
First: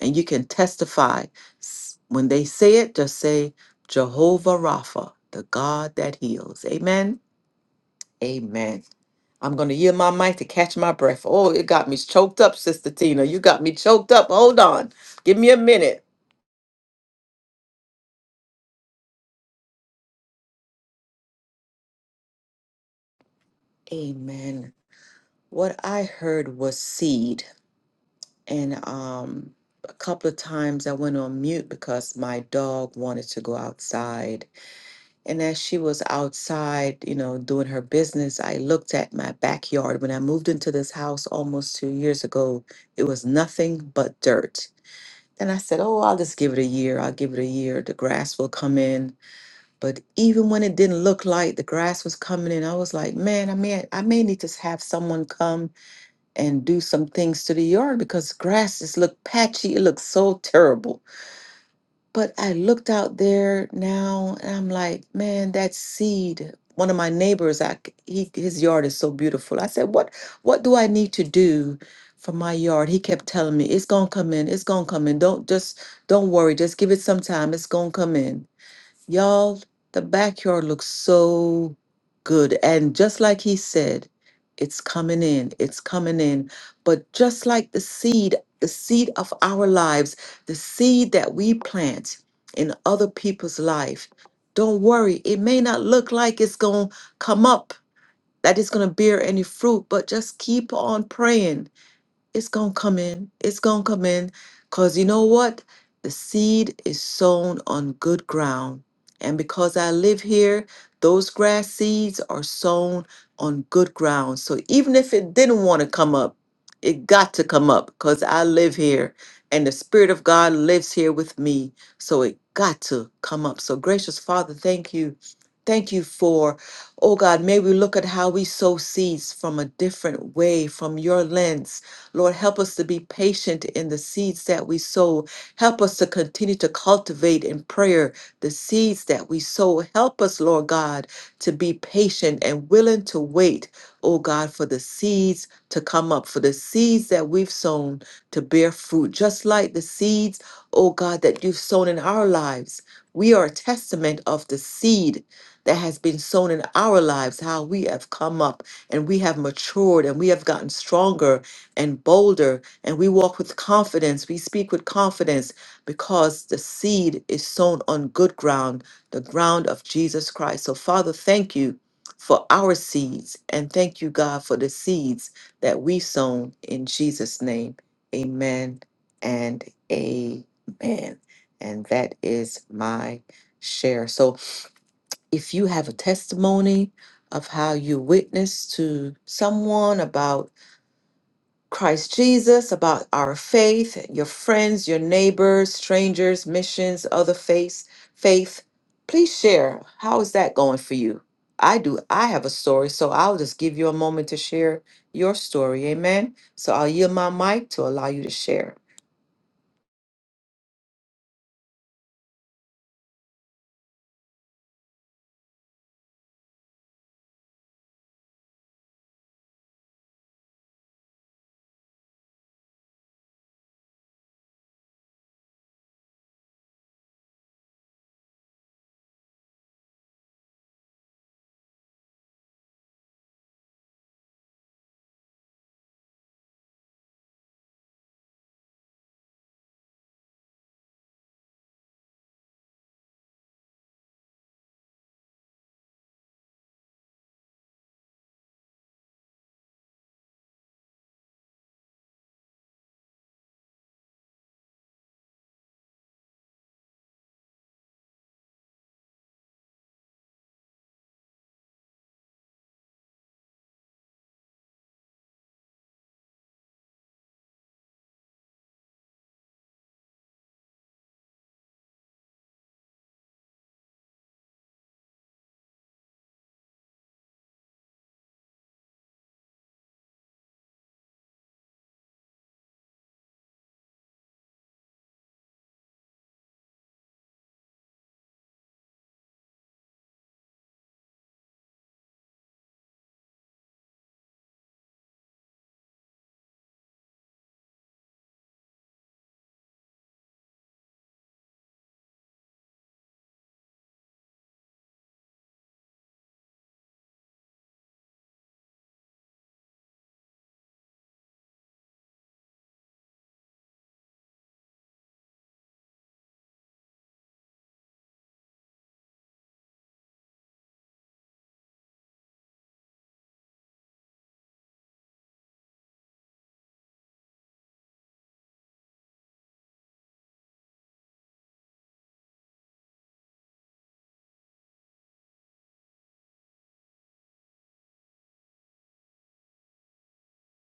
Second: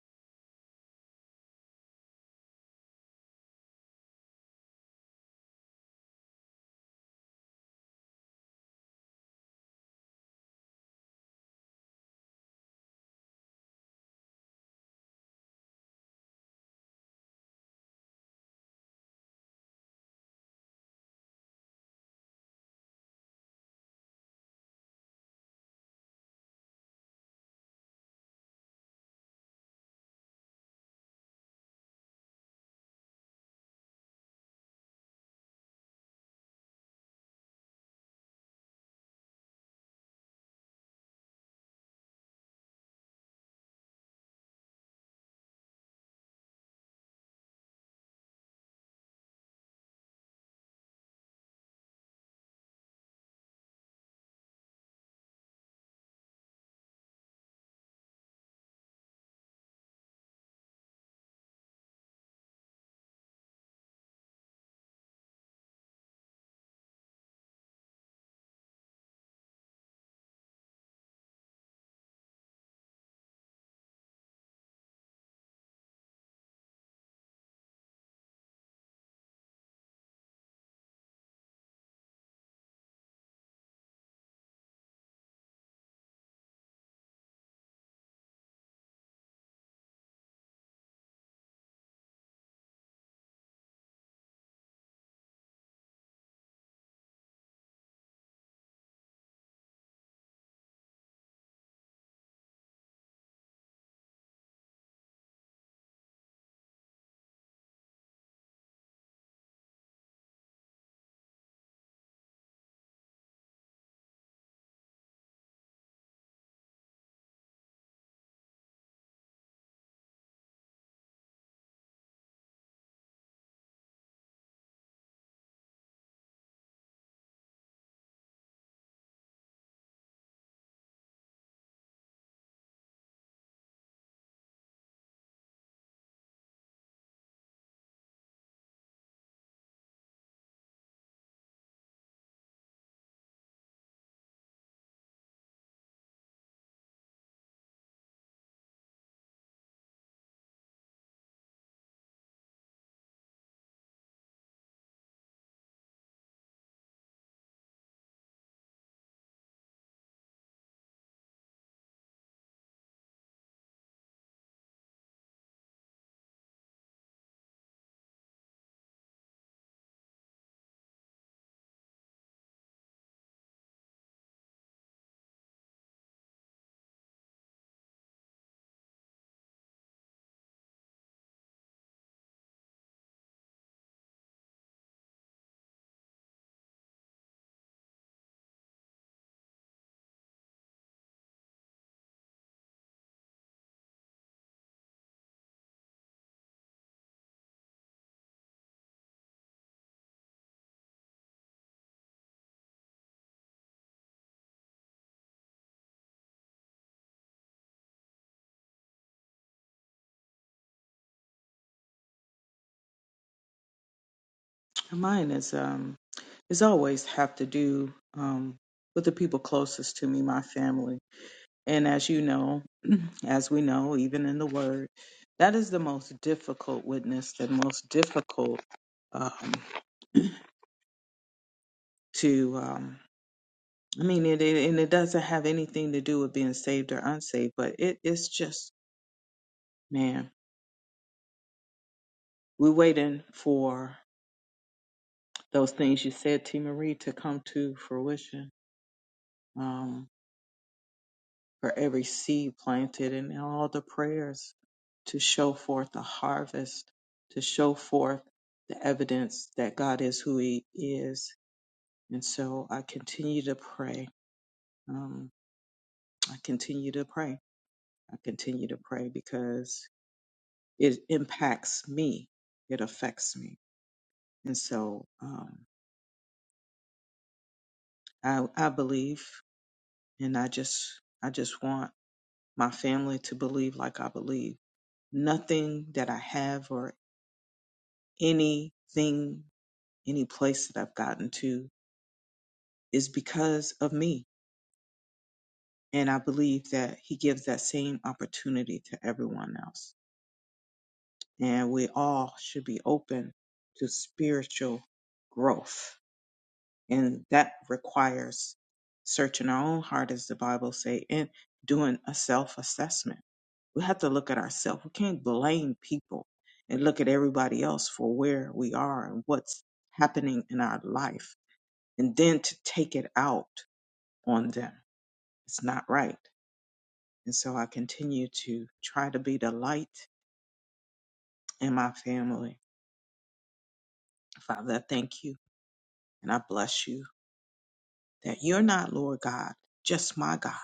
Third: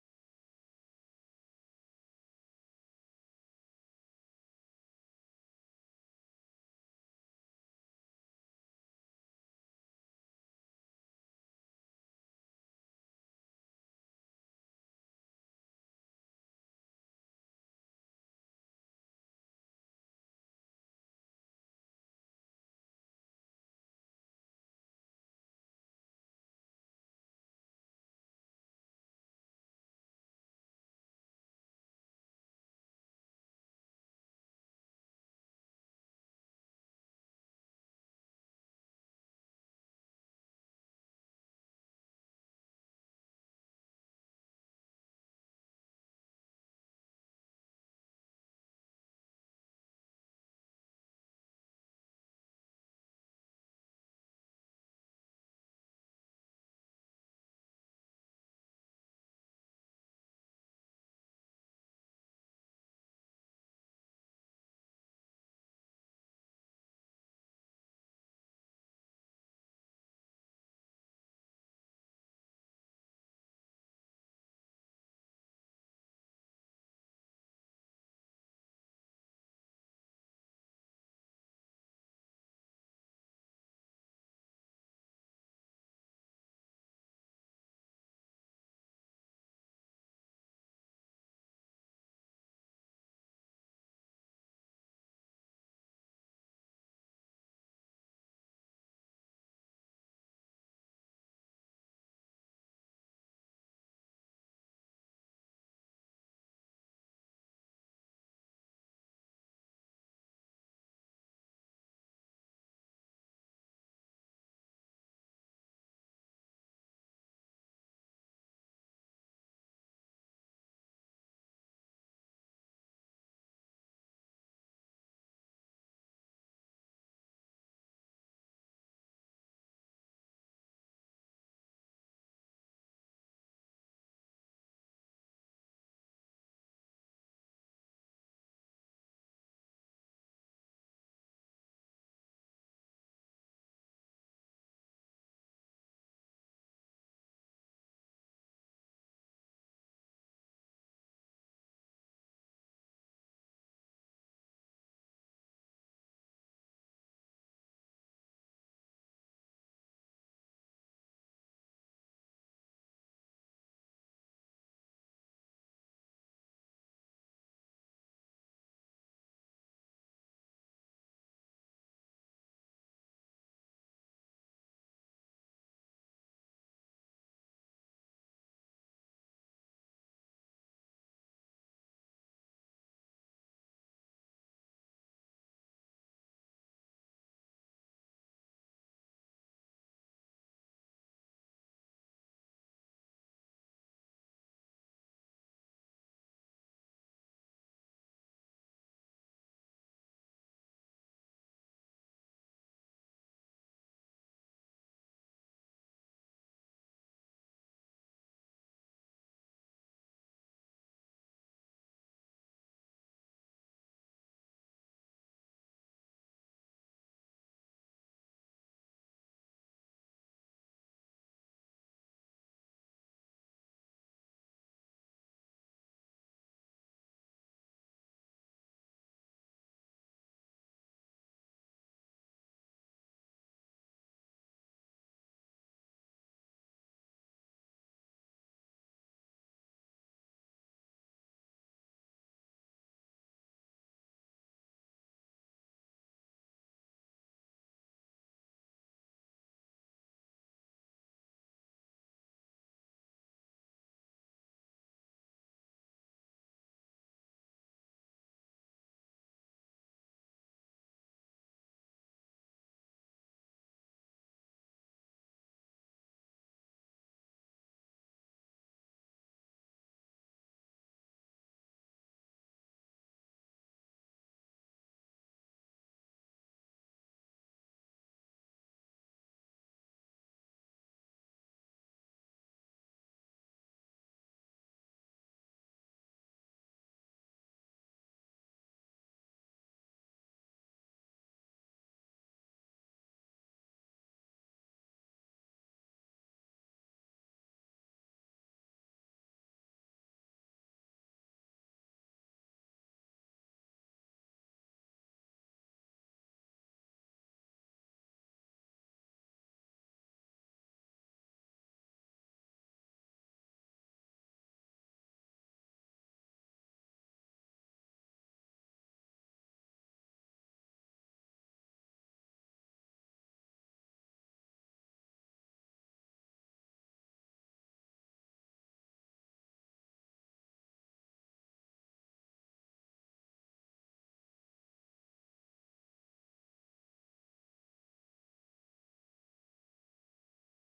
and you can testify. S- When they say it, just say, Jehovah Rapha, the God that heals. Amen. Amen. I'm going to yield my mic to catch my breath. Oh, it got me choked up, Sister Tina. You got me choked up. Hold on. Give me a minute. Amen. What I heard was seed. And um, a couple of times I went on mute because my dog wanted to go outside. And as she was outside, you know, doing her business, I looked at my backyard. When I moved into this house almost two years ago, it was nothing but dirt. And I said, Oh, I'll just give it a year. I'll give it a year. The grass will come in. But even when it didn't look like the grass was coming in, I was like, man, I may I may need to have someone come and do some things to the yard because grasses look patchy. It looks so terrible. But I looked out there now and I'm like, man, that seed. One of my neighbors, I, c- he, his yard is so beautiful. I said, what what do I need to do for my yard? He kept telling me, it's gonna come in, it's gonna come in. Don't just don't worry, just give it some time. It's gonna come in. Y'all, the backyard looks so good. And just like he said, it's coming in, it's coming in. But just like the seed, the seed of our lives, the seed that we plant in other people's life, don't worry, it may not look like it's going to come up, that it's going to bear any fruit, but just keep on praying it's going to come in. It's going to come in because you know what? The seed is sown on good ground. And because I live here, those grass seeds are sown on good ground. So even if it didn't want to come up, it got to come up because I live here and the Spirit of God lives here with me. So it got to come up. So, gracious Father, thank you. Thank you for, oh God, may we look at how we sow seeds from a different way, from your lens Lord, help us to be patient in the seeds that we sow. Help us to continue to cultivate in prayer the seeds that we sow. Help us, Lord God, to be patient and willing to wait, oh God, for the seeds to come up, for the seeds that we've sown to bear fruit, just like the seeds, oh God, that you've sown in our lives. We are a testament of the seed that has been sown in our lives, how we have come up and we have matured and we have gotten stronger and bolder, and we walk with confidence. We speak with confidence because the seed is sown on good ground, the ground of Jesus Christ. So, Father, thank you for our seeds, and thank you, God, for the seeds that we've sown in Jesus' name. Amen and amen. And that is my share. So, if you have a testimony of how you witnessed to someone about Christ Jesus, about our faith, your friends, your neighbors, strangers, missions, other faiths, faith. Please share. How is that going for you? I do. I have a story, so I'll just give you a moment to share your story. Amen. So I'll yield my mic to allow you to share. Mine is um is always have to do um with the people closest to me, my family. And as you know, as we know, even in the word, that is the most difficult witness, the most difficult um, to, um, I mean, it, it, and it doesn't have anything to do with being saved or unsaved, but it is just, man, we're waiting for those things you said, T. Marie, to come to fruition. Um, for every seed planted and all the prayers to show forth the harvest, to show forth the evidence that God is who He is. And so I continue to pray. Um, I continue to pray. I continue to pray because it impacts me, it affects me. And so um, I, I believe, and I just, I just want my family to believe like I believe. Nothing that I have or anything, any place that I've gotten to is because of me. And I believe that he gives that same opportunity to everyone else. And we all should be open to spiritual growth. And that requires searching our own heart, as the Bible say, and doing a self-assessment. We have to look at ourselves. We can't blame people and look at everybody else for where we are and what's happening in our life and then to take it out on them. It's not right. And so I continue to try to be the light in my family. Father, I thank you and I bless you that you're not Lord God, just my God.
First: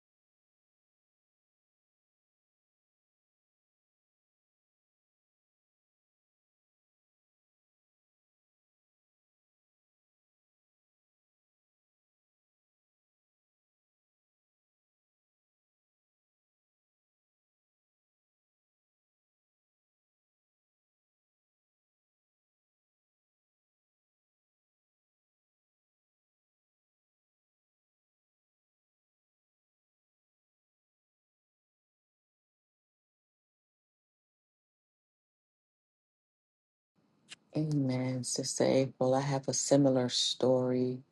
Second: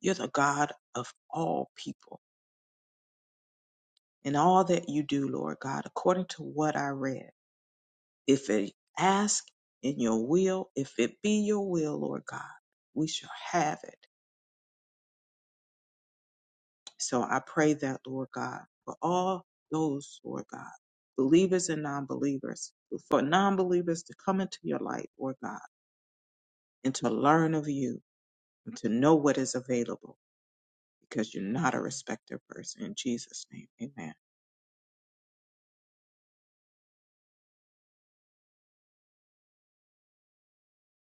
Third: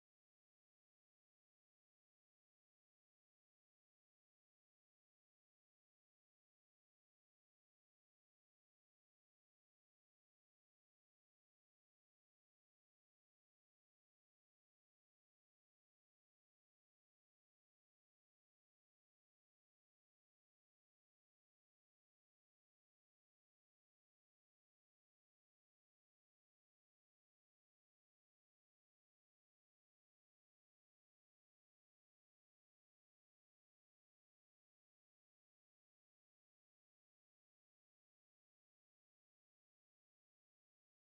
You're the God of all people and all that you do, Lord God, according to what I read. If it ask in your will, if it be your will, Lord God, we shall have it So I pray that, Lord God, for all those, Lord God, believers and non believers, for non believers to come into your light, Lord God, and to learn of you and to know what is available because you're not a respecter of person. In Jesus' name, amen. Amen, Sister April. I have a similar story.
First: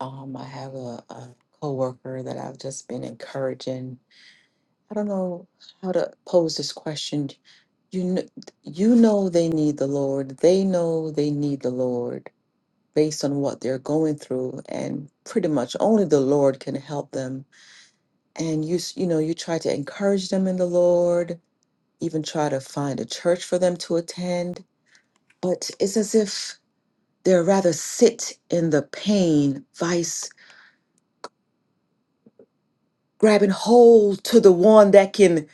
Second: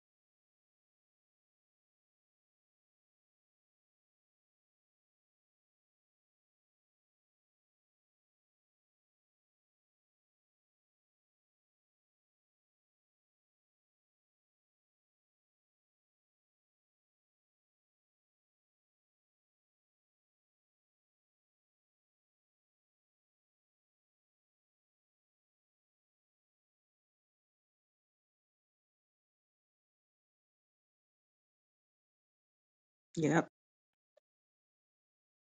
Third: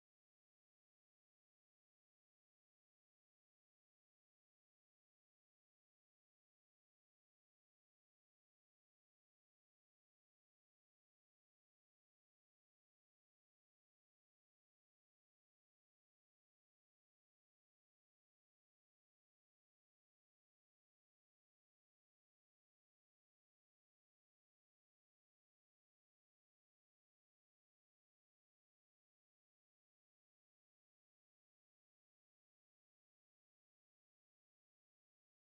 Um, I have a, a coworker that I've just been encouraging. I don't know how to pose this question You kn- you know they need the Lord. They know they need the Lord based on what they're going through and pretty much only the Lord can help them. And you s- you know, you try to encourage them in the Lord, even try to find a church for them to attend, but it's as if they're rather sit in the pain vice Yep. grabbing hold to the one that can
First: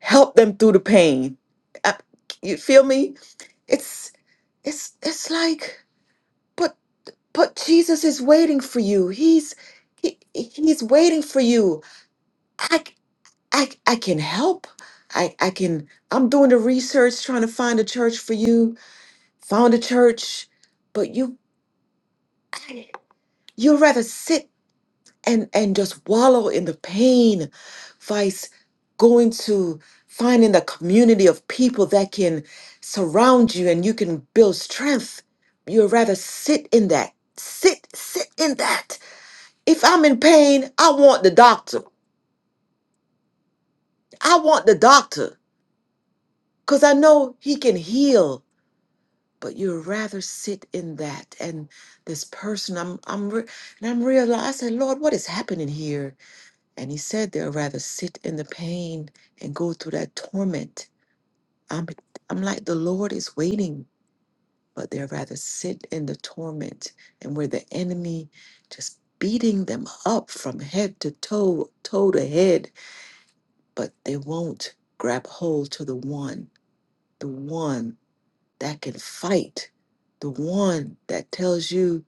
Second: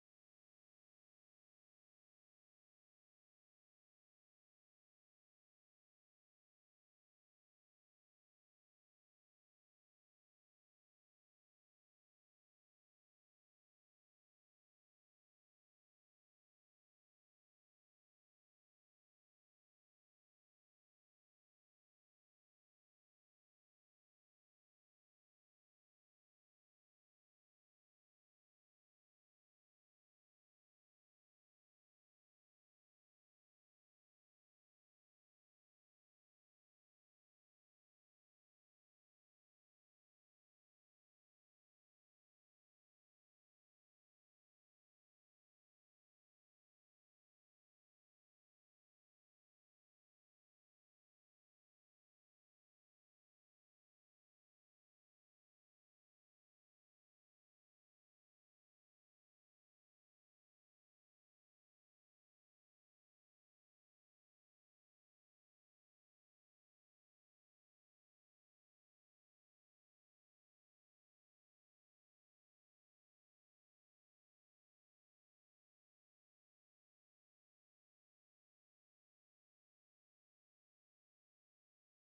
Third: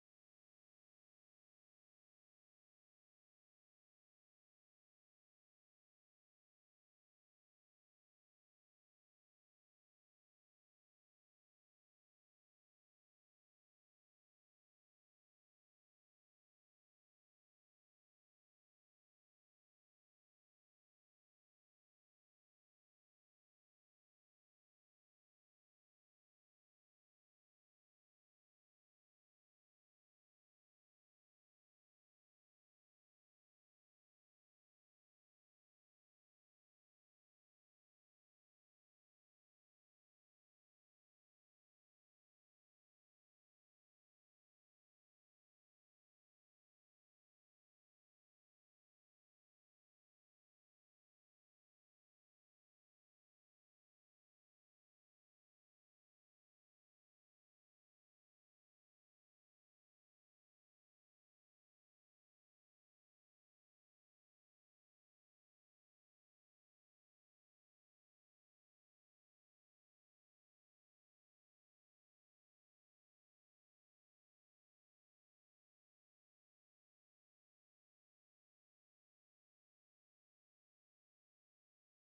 help them through the pain. I- You feel me? It's it's it's like But Jesus is waiting for you. He's he, he's waiting for you. I I I can help. I I can I'm doing the research trying to find a church for you. Found a church, but you you'd rather sit and and just wallow in the pain vice going to finding the community of people that can surround you and you can build strength. You'd rather sit in that. Sit sit in that If I'm in pain, I want the doctor. I want the doctor because I know he can heal. But you'd rather sit in that and this person. I'm I'm re- and I'm realizing, Lord, what is happening here? And He said they'll rather sit in the pain and go through that torment. I'm I'm like the Lord is waiting, but they'd rather sit in the torment and where the enemy just beating them up from head to toe, toe to head but they won't grab hold to the one, the one that can fight, the one that tells you,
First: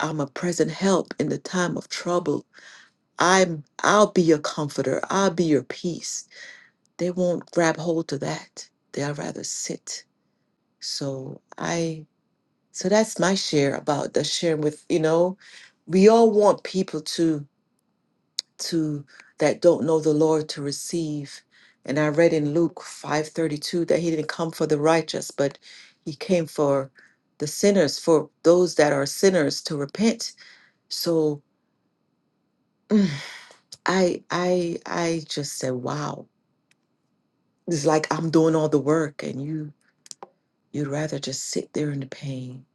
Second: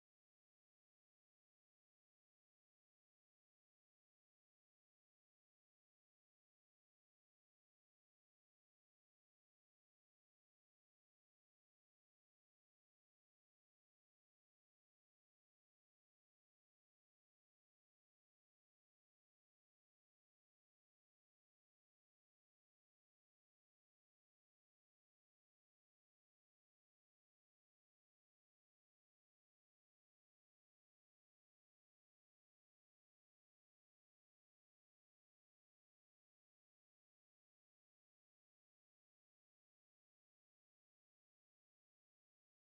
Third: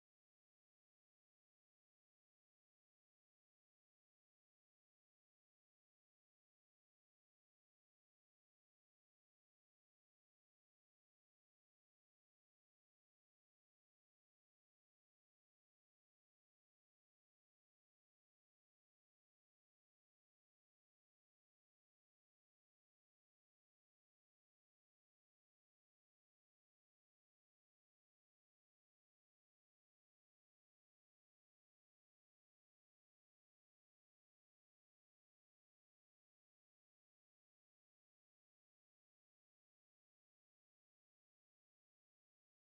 I'm a present help in the time of trouble. I'm I'll be your comforter. I'll be your peace. They won't grab hold to that. They'll rather sit. So I so that's my share about the sharing with, you know, we all want people to to that don't know the Lord to receive. And I read in Luke 5:32 that he didn't come for the righteous, but he came for the sinners, for those that are sinners to repent. So mm, I I I just said, wow. It's like I'm doing all the work and you you'd rather just sit there in the pain,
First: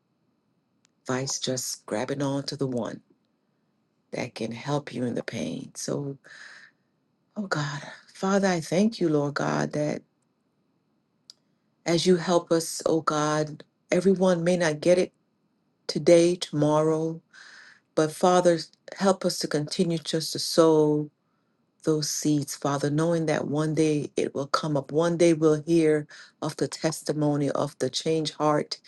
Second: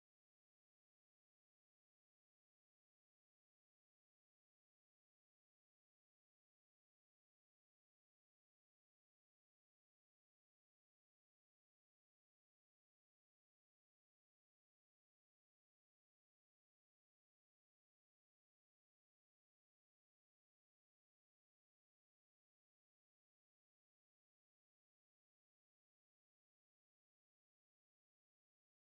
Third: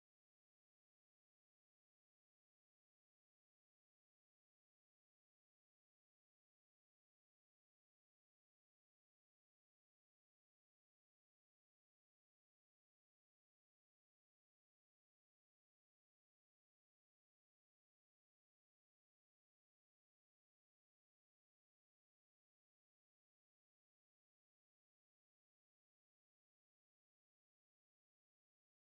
vice just grabbing on to the one that can help you in the pain. So, oh God, Father, I thank you, Lord God, that as you help us, oh God. Everyone may not get it today, tomorrow, but Father, help us to continue just to sow those seeds, Father, knowing that one day it will come up. One day we'll hear of the testimony of the change heart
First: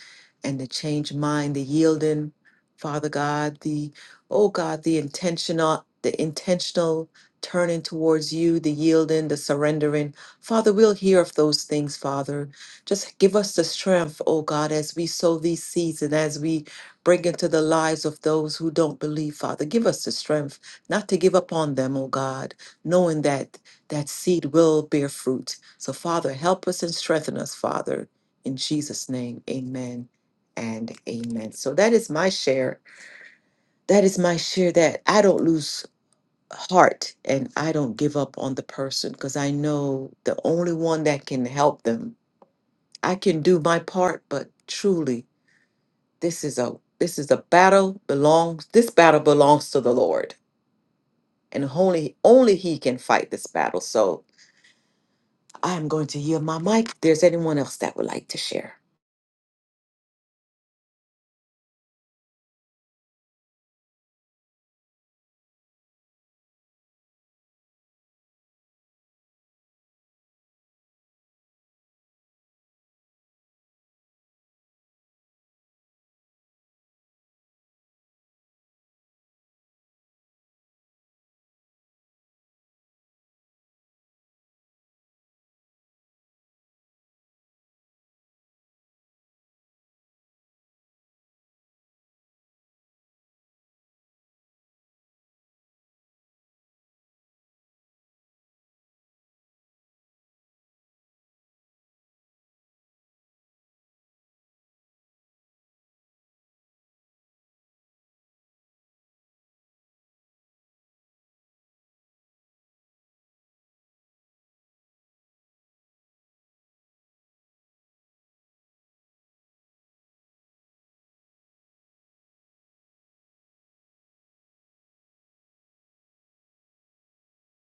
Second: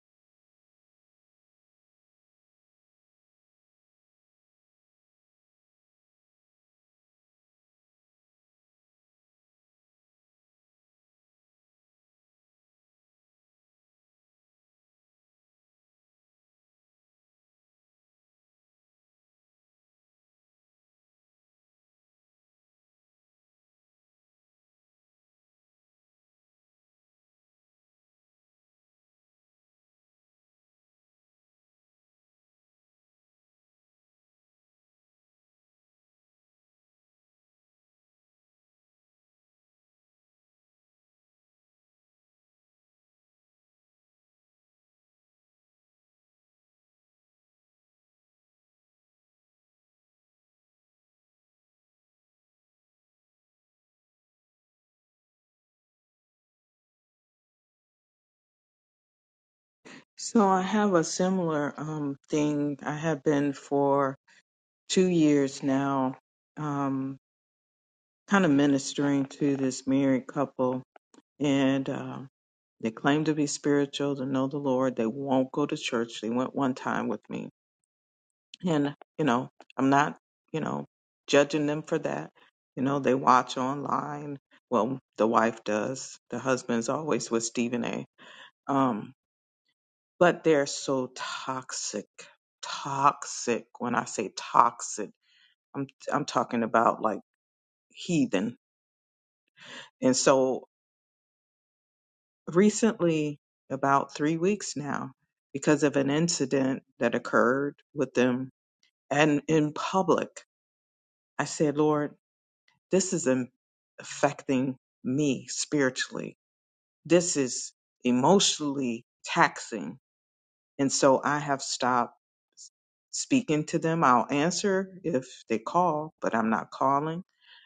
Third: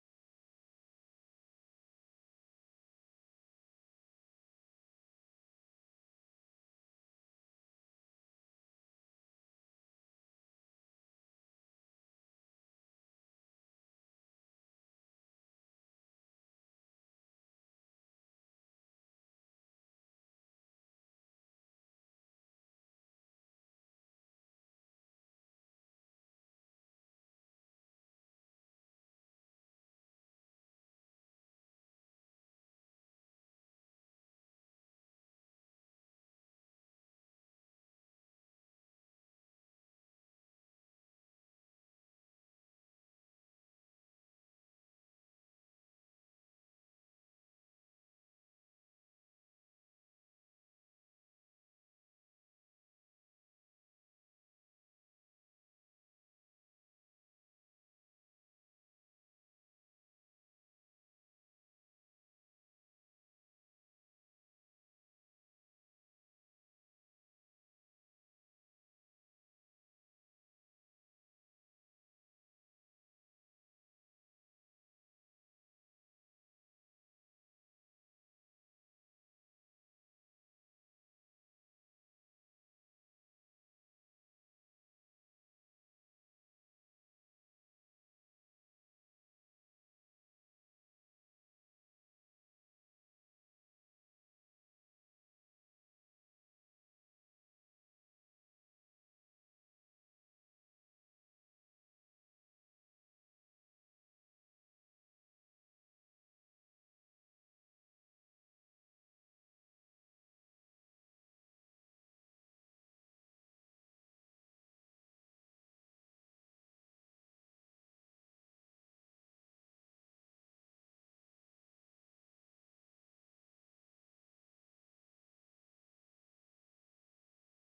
and the change mind, the yielding, Father God, the oh God, the intentional, the intentional turning towards you, the yielding, the surrendering. Father, we'll hear of those things, Father. Just give us the strength, oh God, as we sow these seeds and as we bring into the lives of those who don't believe, Father. Give us the strength not to give up on them, oh God knowing that that seed will bear fruit. So, Father, help us and strengthen us, Father. In Jesus' name, amen and amen. So, that is my share. That is my share that I don't lose heart and I don't give up on the person because I know the only one that can help them. I can do my part, but truly, this is a this is a battle belongs this battle belongs to the Lord and only only he can fight this battle. So I'm going to yield my mic. If there's anyone else that would like to share. So I have a similar um, thing. I have been for two years now. Um, kind of ministering to this married couple, and um, they claim to be spiritual, to know the Lord. They won't go to church. They went one time with me, and you know, I'm not, you know, judging them for that. You know, they watch online. Well, the wife does. The husband's always with Stephen A. Um, but they're so toxic, toxic. When I say toxic, I'm I'm talking about like heathen. And so recently, about three weeks now, because of an incident that occurred with them and in public. I said, Lord, this is im- affecting me spiritually. This is emotionally taxing. And so I have stopped s- speaking to them. I'll answer if they call, but I'm not calling.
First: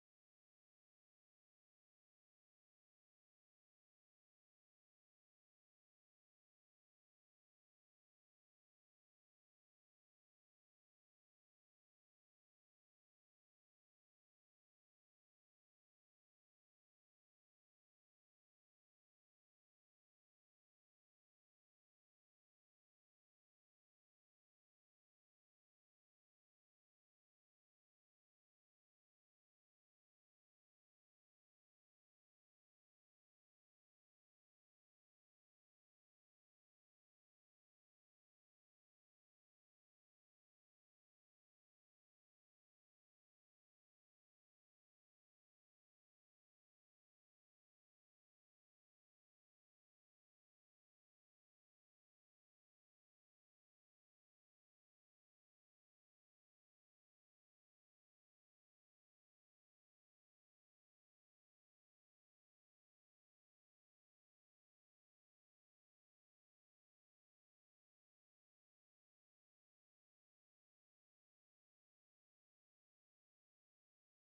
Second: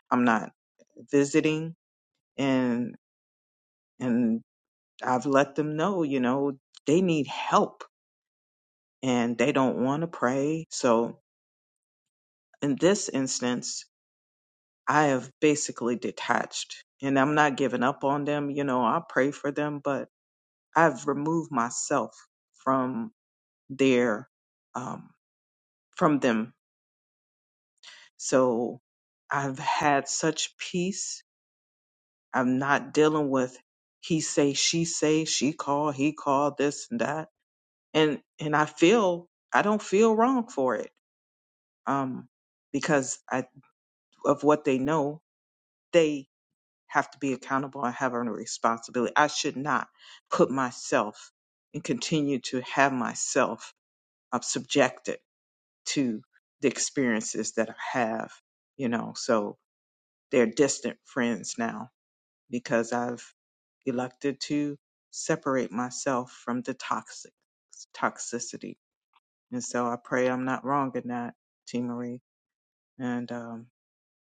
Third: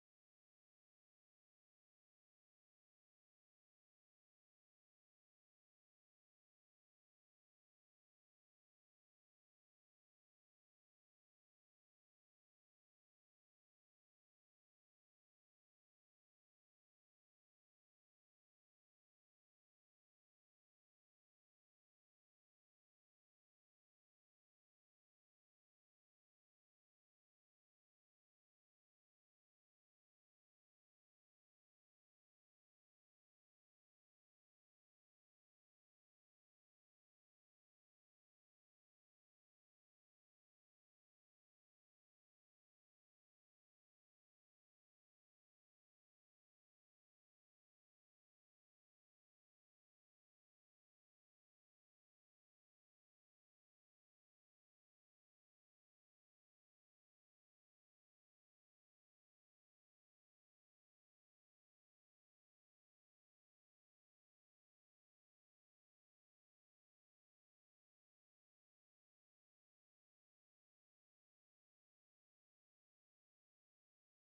I'm not visiting and and I've let them know, you know, they need help and they don't want to pray. So in this instance, I have basically detached and I'm not giving up on them. You know, I pray for them, but I've removed myself from their, um, from them. So I've had such peace. I'm not dealing with he say, she say, she call, he call, this and that. And, and I feel, I don't feel wrong for it. Um, because I, of what they know they have to be accountable and have a responsibility. I should not put myself and continue to have myself uh, subjected to the experiences that I have, you know. So they're distant friends now because I've elected to separate myself from the toxic toxicity. And so I pray I'm not wrong in that, T Marie. And um,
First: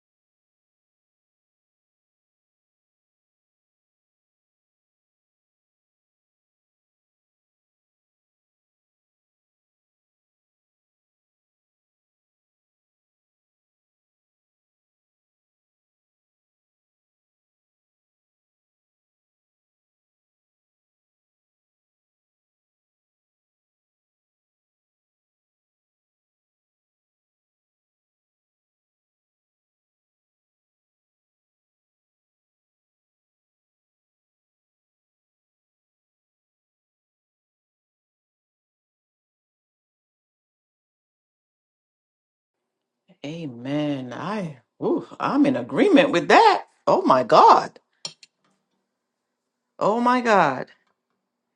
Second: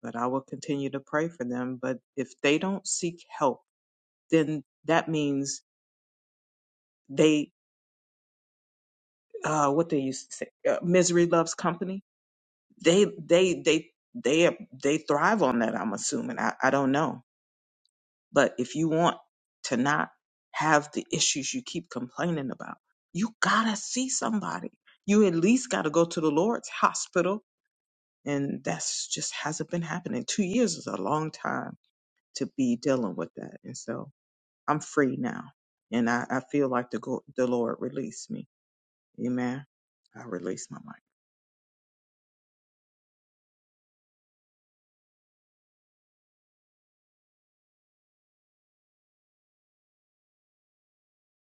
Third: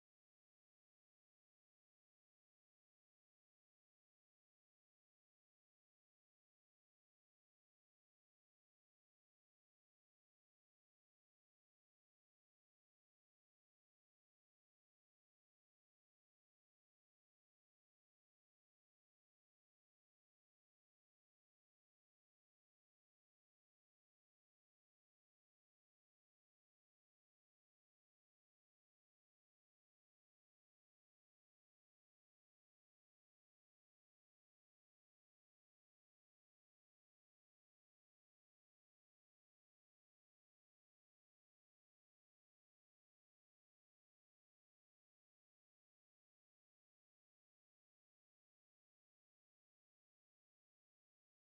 but I will continue to pray for them. But if they don't seek help then that means they uh what they used to say uh, misery loves company they they they they they thrive on that i'm assuming I, I don't know but if you want to not have the issues you keep complaining about you gotta see somebody you at least gotta go to the lord's hospital and that's just hasn't been happening two years is a long time to be dealing with that and so i'm free now and i, I feel like the, go- the lord released me Amen. I release my mic. Amen. I ooh, I'm in agreement with that. Oh my God. Oh my God.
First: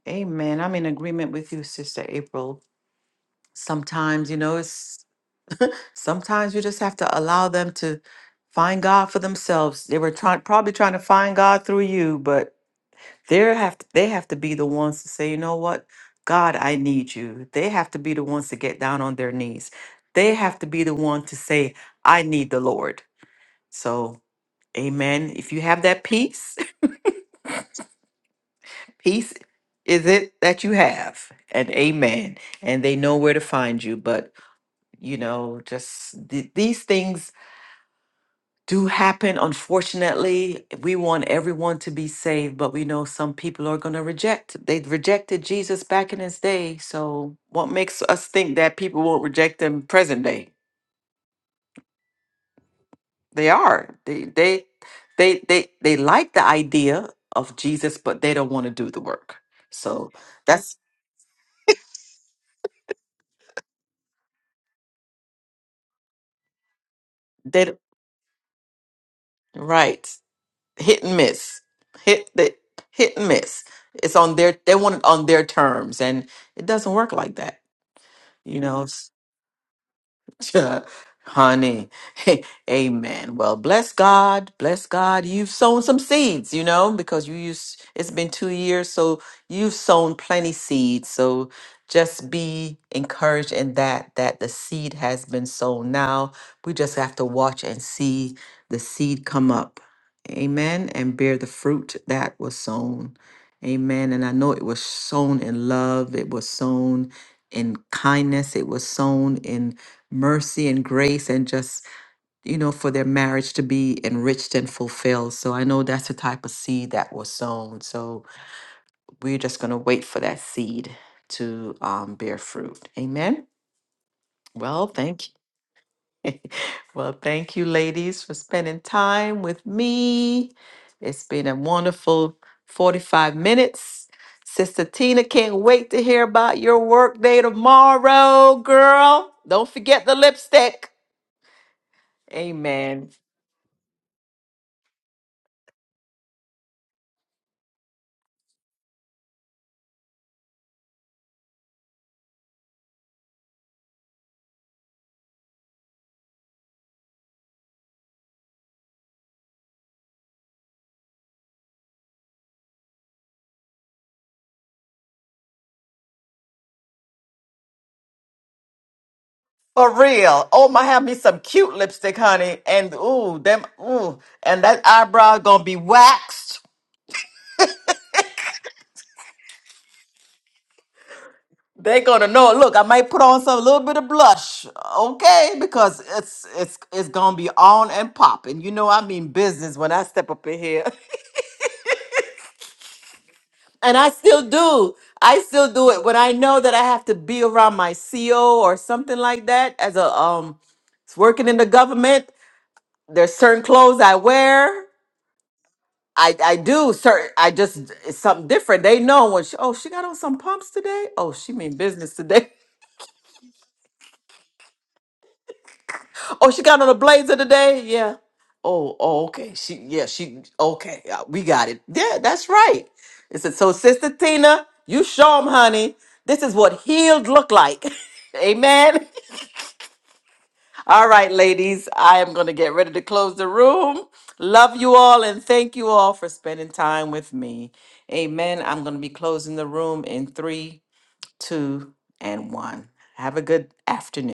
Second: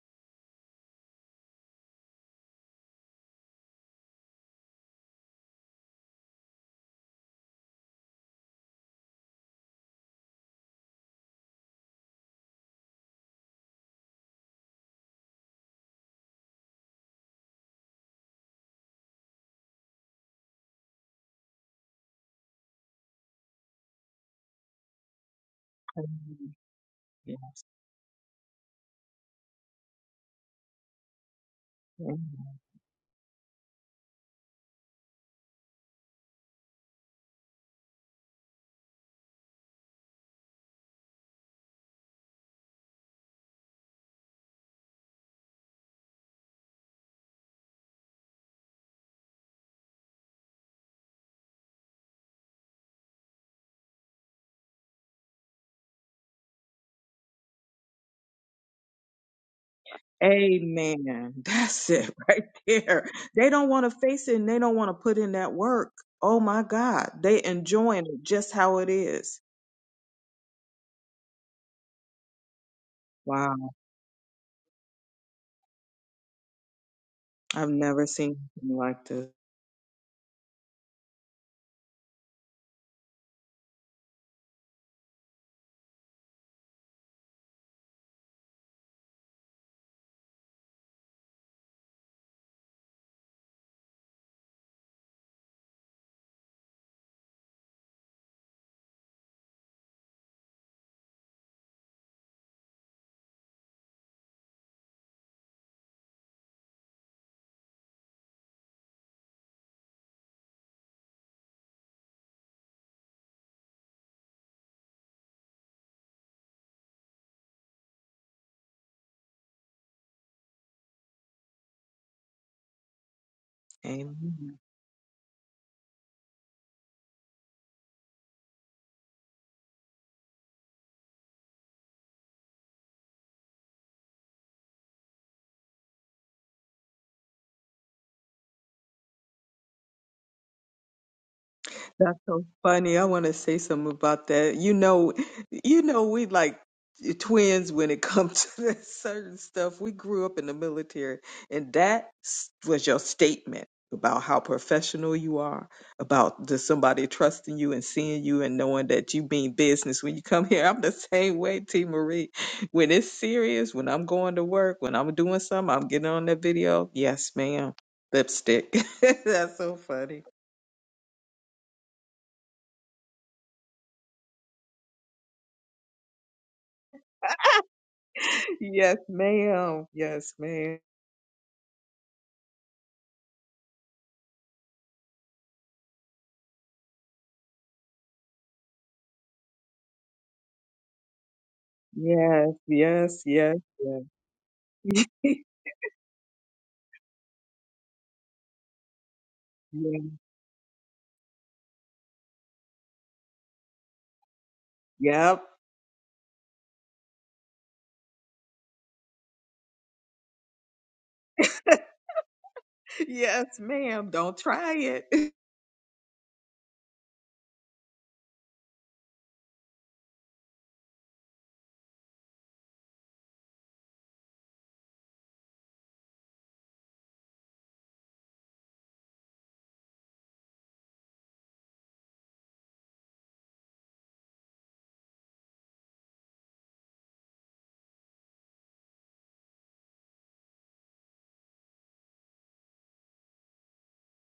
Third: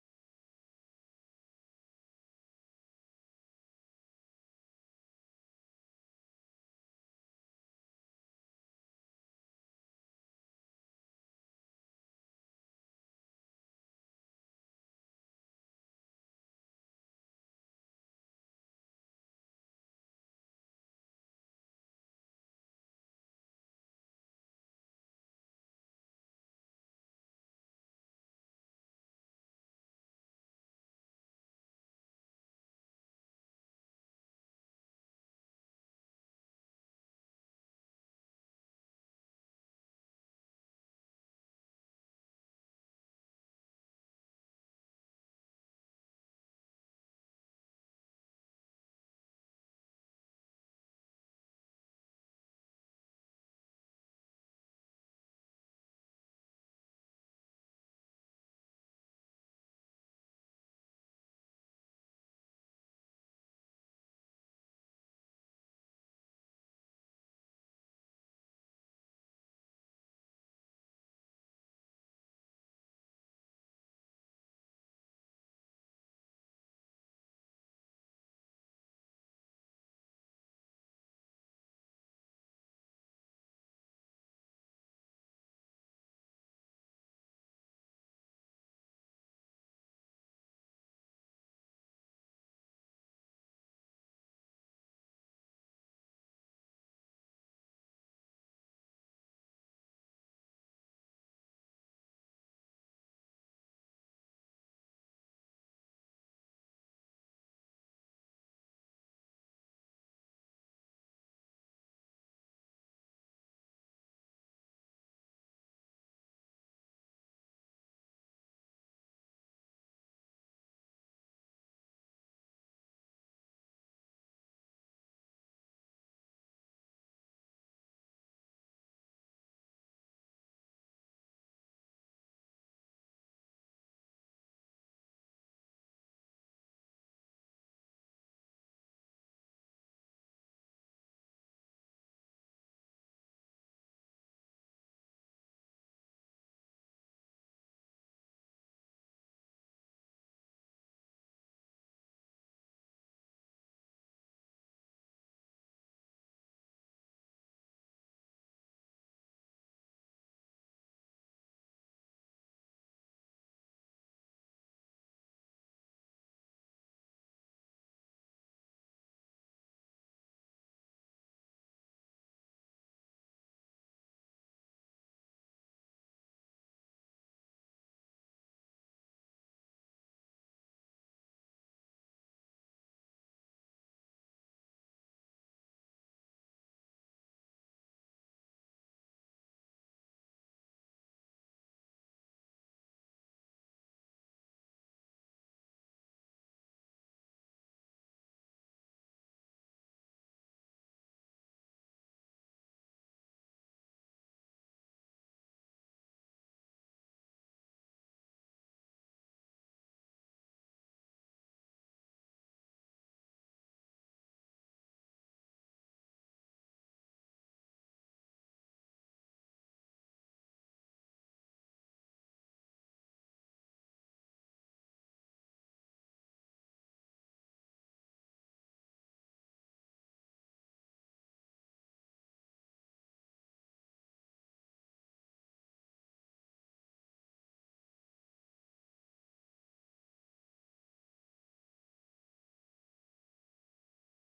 Amen. I'm in agreement with you, Sister April. Sometimes, you know, it's sometimes you just have to allow them to find God for themselves. They were trying probably trying to find God through you, but They have to, they have to be the ones to say, you know what, God, I need you. They have to be the ones to get down on their knees. They have to be the one to say, I need the Lord. So, Amen. If you have that peace, Amen. Yeah. peace is it that you have, and Amen. Amen. And they know where to find you. But you know, just th- these things do happen. Unfortunately, we want everyone to be saved, but we know some people are going to reject. They rejected Jesus back in his day. So, what makes us think that people won't reject him present day? They are. They they they they they like the idea of Jesus, but they don't want to do the work. So that's Amen. That's it right there. They don't want to face it and they don't want to put in that work. Oh my God. They they d- enjoying it just how it is. right. Hit and miss. Hit the hit and Wow. miss. It's on their they want it on their terms, and it doesn't work like that. I've never seen You anything know. like this. Honey, amen. Well, bless God, bless God. You've sown some seeds, you know, because you used it's been two years, so you've sown plenty seeds. So just be encouraged in that that the seed has been sown. Now we just have to watch and see the seed come up, amen, and bear the fruit that was sown, amen. And I know it was sown in love. It was sown in kindness. It was sown in mercy and grace and just you know for their marriage to be enriched and fulfilled so i know that's the type of seed that was sown so we're just going to wait for that seed to um, bear fruit amen Amen. well thank you well thank you ladies for spending time with me it's been a wonderful 45 minutes Sister Tina can't wait to hear about your work day tomorrow, girl. Don't forget the lipstick. That's so funny. I Amen. want to say something about that. You know, you know, we like twins when it comes to that certain stuff. We grew up in the military, and that s- was your statement about how professional you are, about just somebody trusting you and seeing you and knowing that you mean business when you come here. I'm the same way, T. Marie. When it's serious, when I'm going to work, when I'm doing something, I'm getting on that video. Yes, ma'am. Lipstick. That's so For funny. real. Oh my, have me some cute lipstick, honey. And ooh, them ooh, and that eyebrow gonna be waxed. Yes, ma'am. Yes, ma'am. They gonna know. Look, I might put on some little bit of blush, okay? Because it's it's it's gonna be on and popping. You know, I mean business when I step up in here, Yes, yes, yes, and yes. I still do. I still do it when I know that I have to be around my CO or something like that as yes. a um working in the government. There's certain clothes I wear Yep. I I do certain. I just it's something different. They know when she. Oh, she got on some pumps today. Oh, she mean business today. Yes, ma'am. Don't try it. Oh, she got on a blazer today. Yeah. Oh, oh, okay. She yeah. She okay. uh, We got it. Yeah, that's right. It's a, so, Sister Tina, you show 'em, honey. This is what healed look like. Amen. All right, ladies. I am gonna get ready to close the room. Love you all and thank you all for spending time with me. Amen. I'm gonna be closing the room in three two, and one. Have a good afternoon.